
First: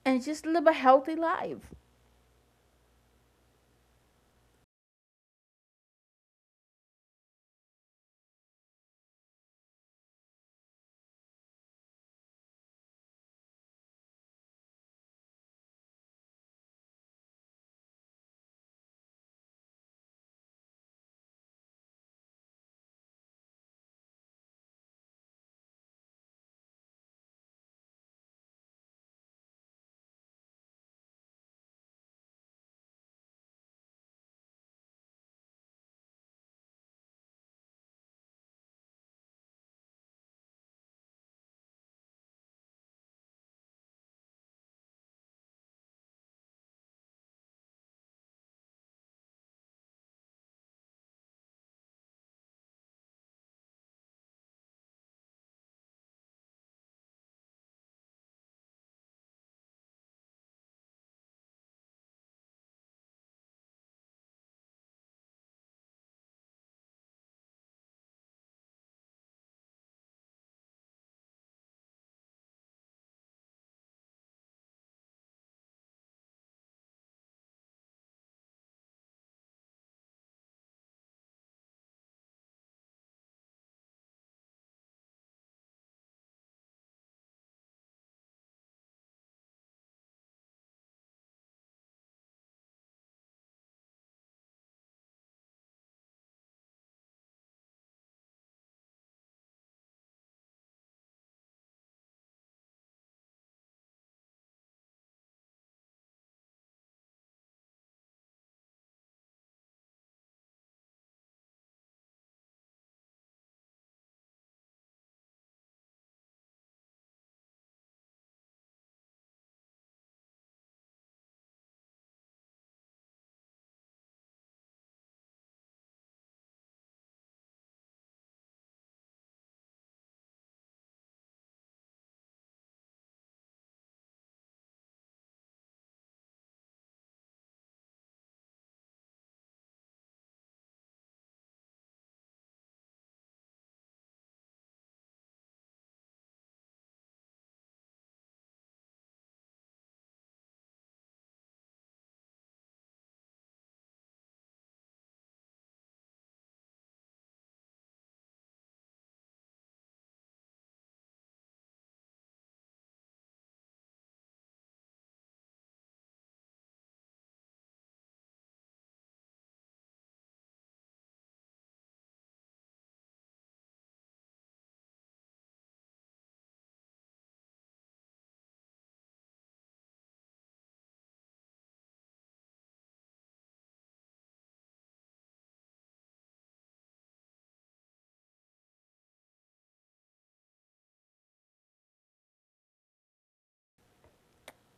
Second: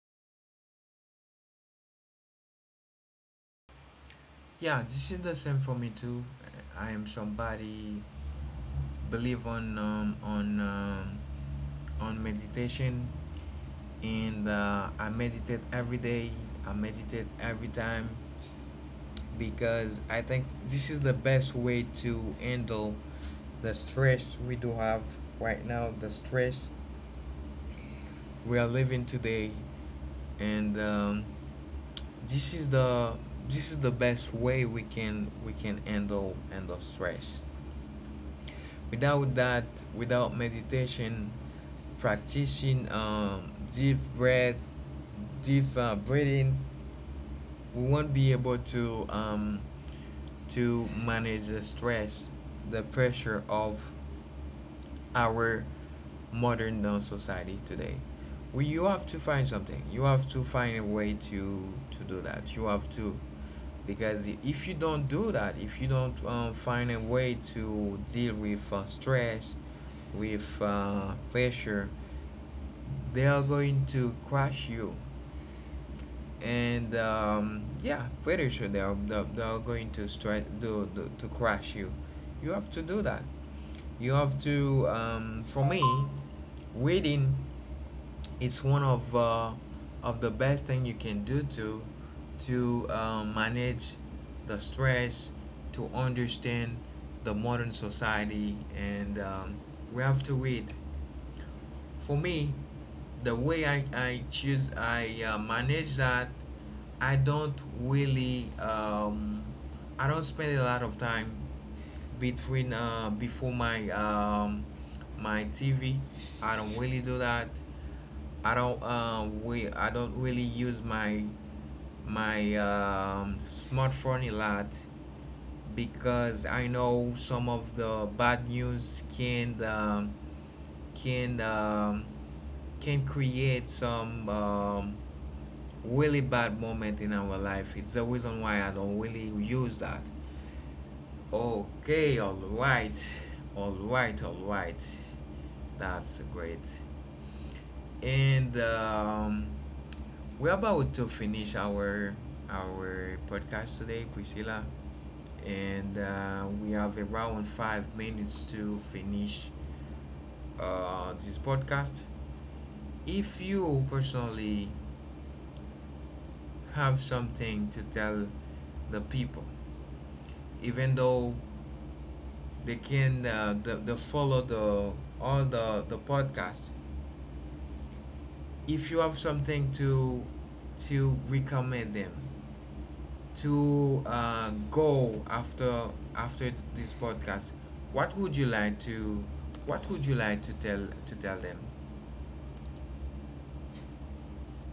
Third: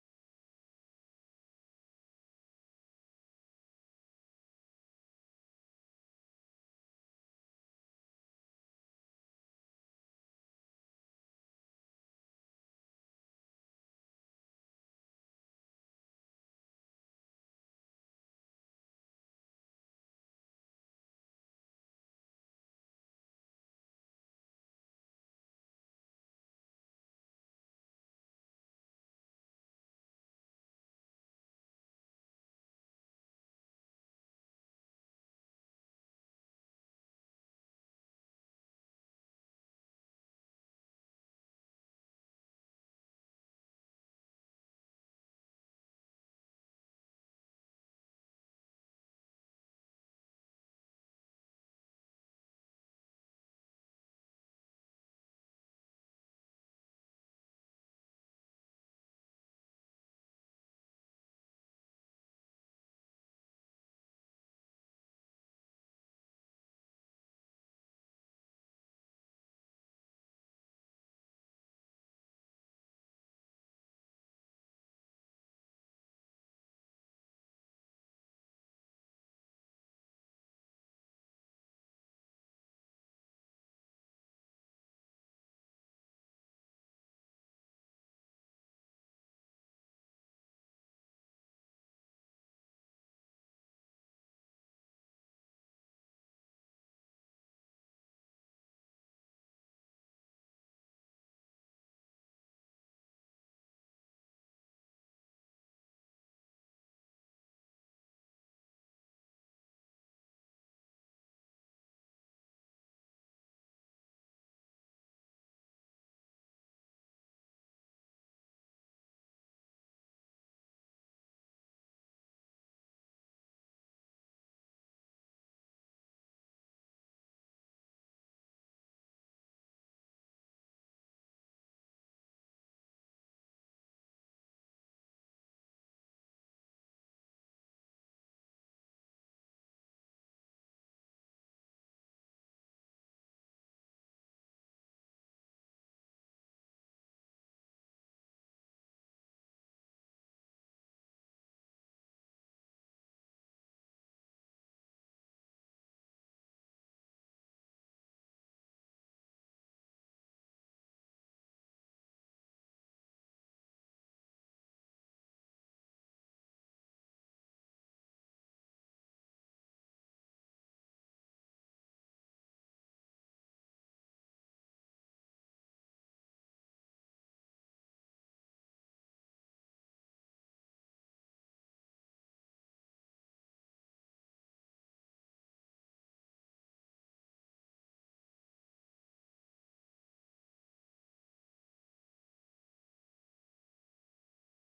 Speaker 2: and just live a healthy life.
Speaker 1: Yeah, this is the same for me too. I am somebody believe on on meditation, and I meditate every day. I meditate every time, because I think this is the best way to handle the stress we do have right now, the stress we are living today, and this is the, best way we can, we can handle stress. Without that, without meditation, practicing deep breath, deep breathing, we won't be able to manage the stress, the pressure of our modern society today. You have to find something. You have to find a way to do that. You have to, because if you don't do that, if you don't find a way to deal with stress, with pressure, they are going to crush you, and yeah, pretty sure they're going to strike do do to crash you. You have to do that. You have to. For me, reading is one of the best thing you can do to manage the stress, to understand the modern society, and we have to read. For me, the way I choose, I manage that, I don't really, I don't spend a lot of time between before my my TV. I don't really do that. I don't we I don't really use my smartphone a lot, because I know some of the bad news can can um, can create some really bad moment in our life. It's the reason why I don't really use that. Okay, all right, all right, all right. That's great. And we're about to finish our podcast today, Priscilla. And we have around 5 minutes to finish this podcast. If you personally have something to tell the people, even though they can the follow the all the podcast, if you have something to recommend them, to go after, this podcast, what would you like to, tell to tell them?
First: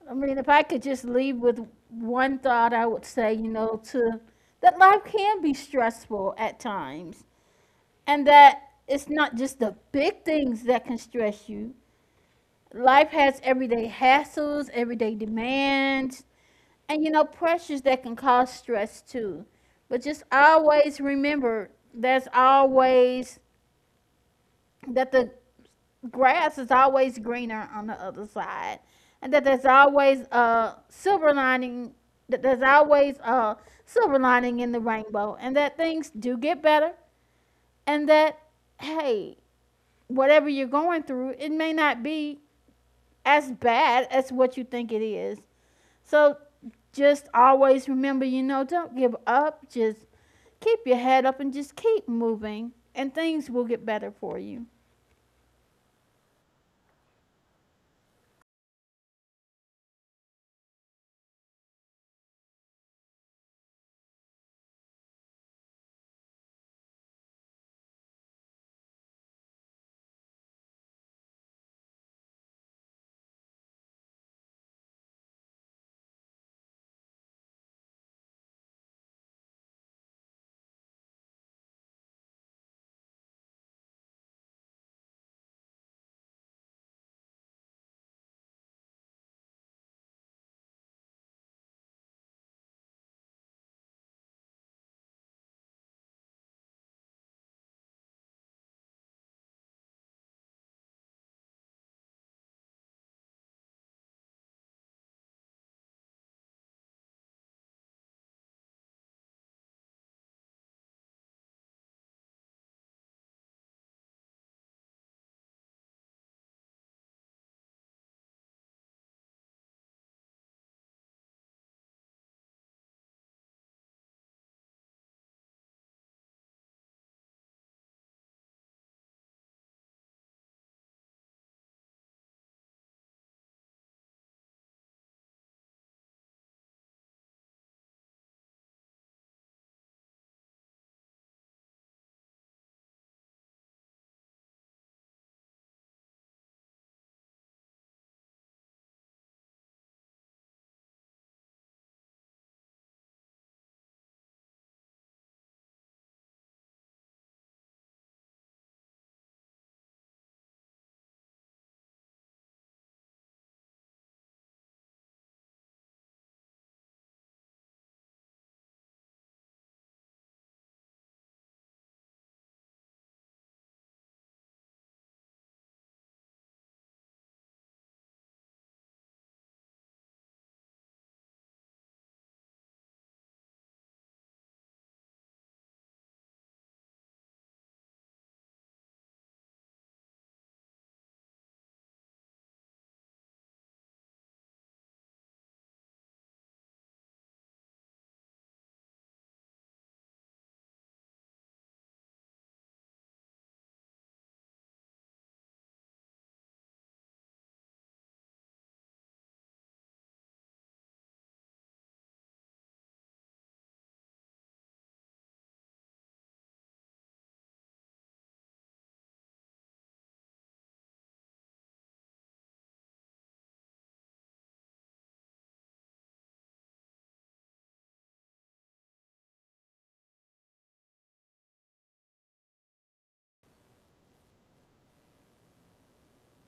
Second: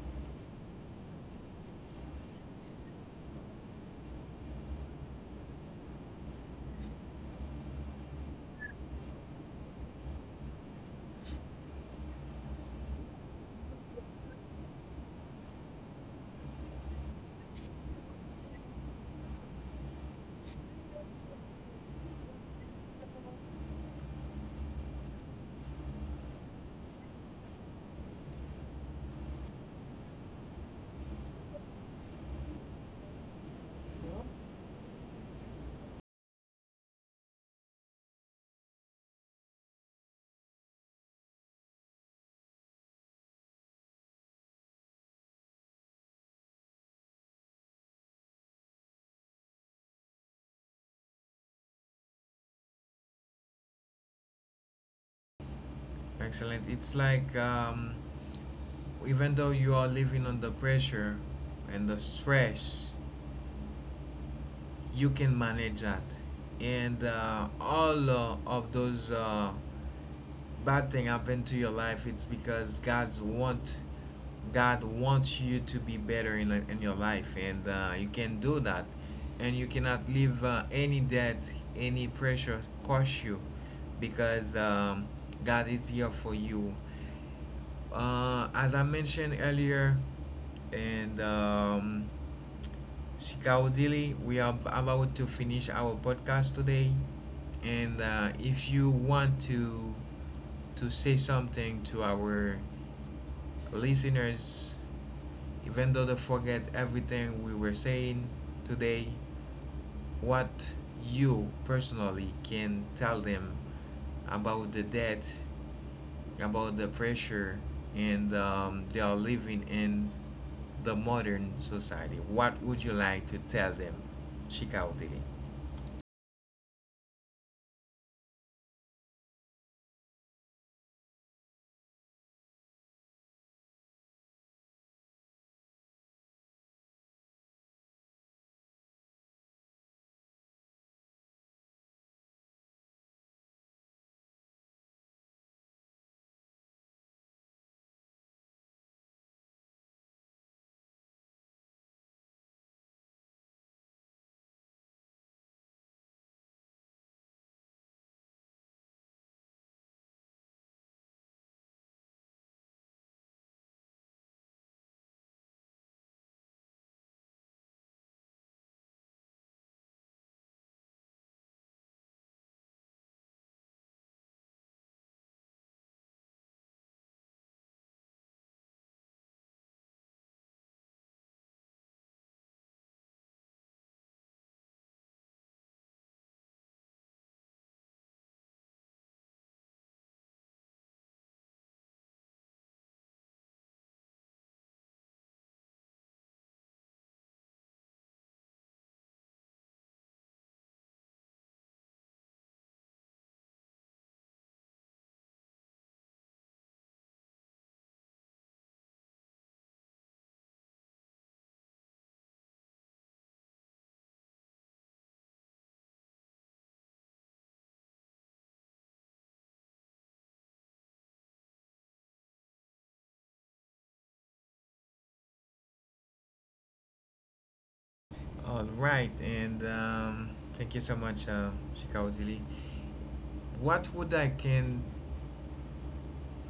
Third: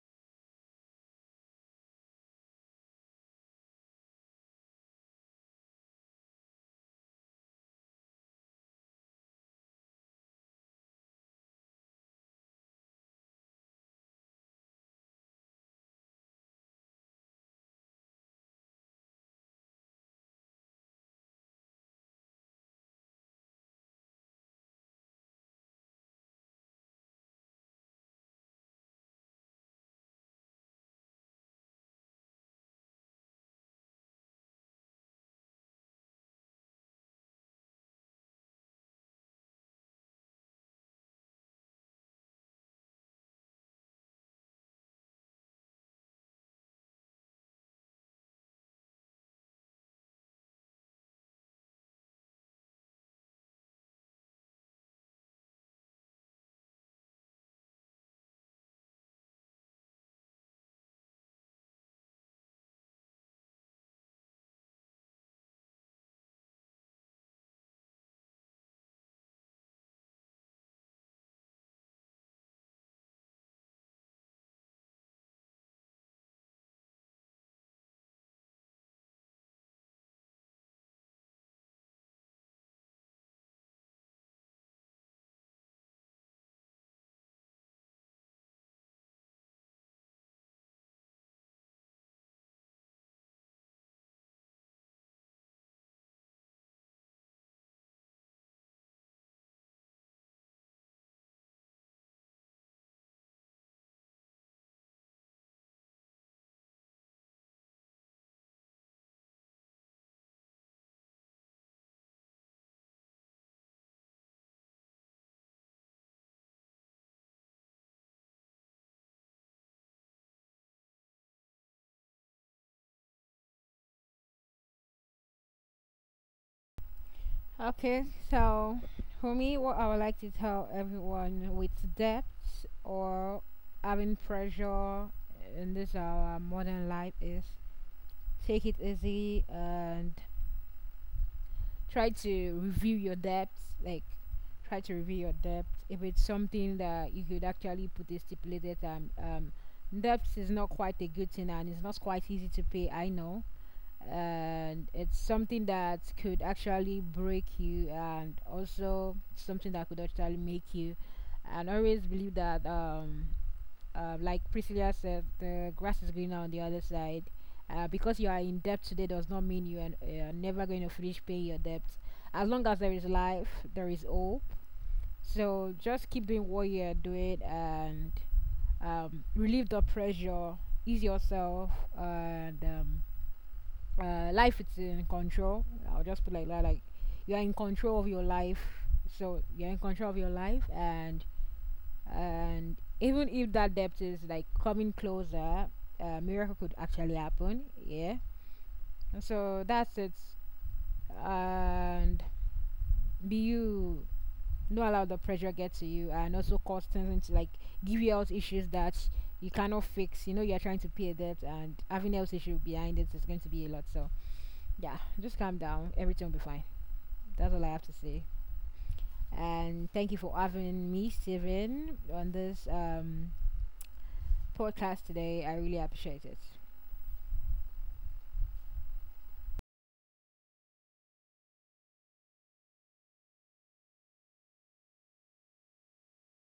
Speaker 2: I mean, if I could just leave with one thought, I would say, you know, to, that life can be stressful at times, and that it's not just the big things that can stress you. Life has everyday hassles, everyday demands, and you know, pressures that can cause stress too. But just always remember there's always that the grass is always greener on the other side, and that there's always a silver lining, that there's always a silver lining in the rainbow, and that things do get better, and that, hey, whatever you're going through, it may not be as bad as what you think it is. So just always remember, you know, don't give up. Just keep your head up and just keep moving, and things will get better for you.
Speaker 1: Excellent. It's like even though you are living under pressure and the stress, you can manage that. And all of those bad thing happen to your life, it's because God wants you to be better in your life, and you can do that. And you cannot leave any debt, any pressure crush you, because God is here for you. As I mentioned earlier, and Shikaudili. We are about to finish our podcast today, and if you want to say something to our listeners, even though they forget everything we were saying today, what you personally can tell them about the debt, about the pressure, and they are living in the modern society. What would you like to tell them, Shikaudili?
Speaker 3: Okay, so for me, what I would like to tell everyone with debts or having pressure in this our modern life is take it easy and try to review your debts. Like, try to review your debt. If it's something that you could actually put a stipulated time, debt is not quite a good thing and it's not quite easy to pay. I know, and it's something that could actually break you and also something that could actually make you and always believe that like Priscilla said, the grass is greener on the other side. Because you are in debt today does not mean you are never going to finish paying your debts. As long as there is life, there is hope. So just keep doing what you are doing and, relieve the pressure, ease yourself, and life is in control. I'll just put like that. Like, you are in control of your life, so you're in control of your life, and even if that depth is like coming closer, a miracle could actually happen. Yeah. And so that's it. And be you. Don't allow the pressure get to you, and also cause things into like give you health issues that you cannot fix. You know, you're trying to pay a debt, and having health issue behind it is going to be a lot. So yeah, just calm down. Everything will be fine. That's all I have to say. And thank you for having me, Steven, on this podcast today. I really appreciate it.
Speaker 1: All right, and thank you so much, Shikaudili. What would I can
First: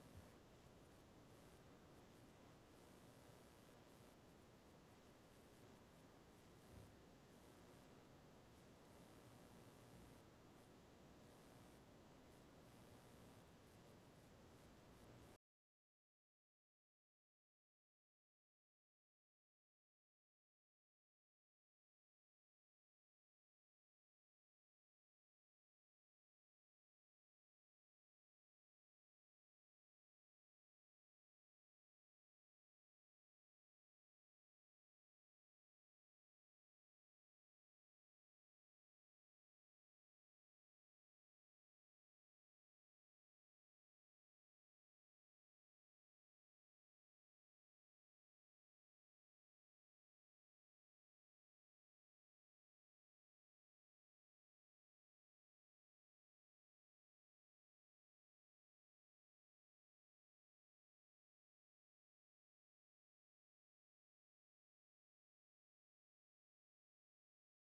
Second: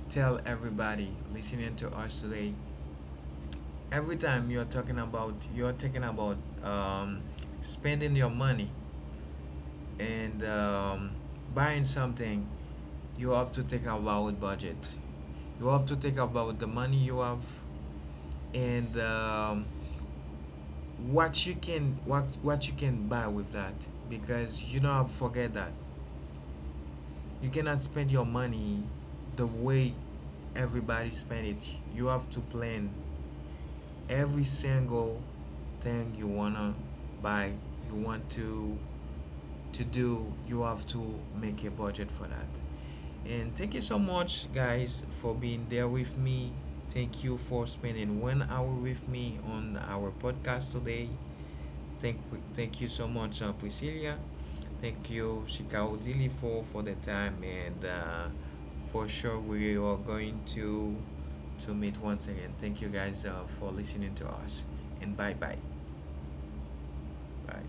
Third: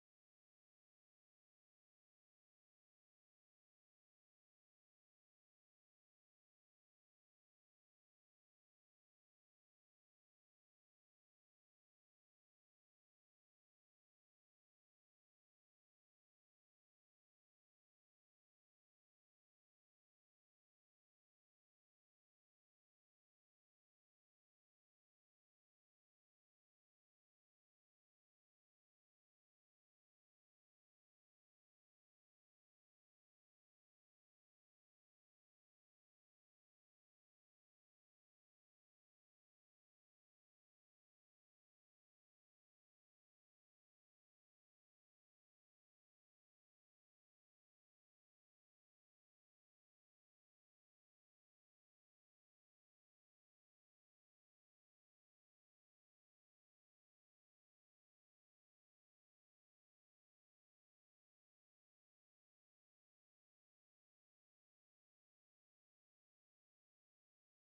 Speaker 1: tell everybody listening to us today? Every time you're talking about um, spending your money and buying something, you have to think about budget. You have to think about the money you have, and what you can, buy with that, because you don't have to forget that you cannot spend your money the way everybody spend it. You have to plan every single thing you wanna buy, you want to do. You have to make a budget for that. And thank you so much guys for being there with me, thank you for spending 1 hour with me on our podcast today. Thank, thank you so much, Priscilla. Thank you, Shikaudili, for the time. And for sure, we are going to meet once again. Thank you guys for listening to us. And bye bye. Bye.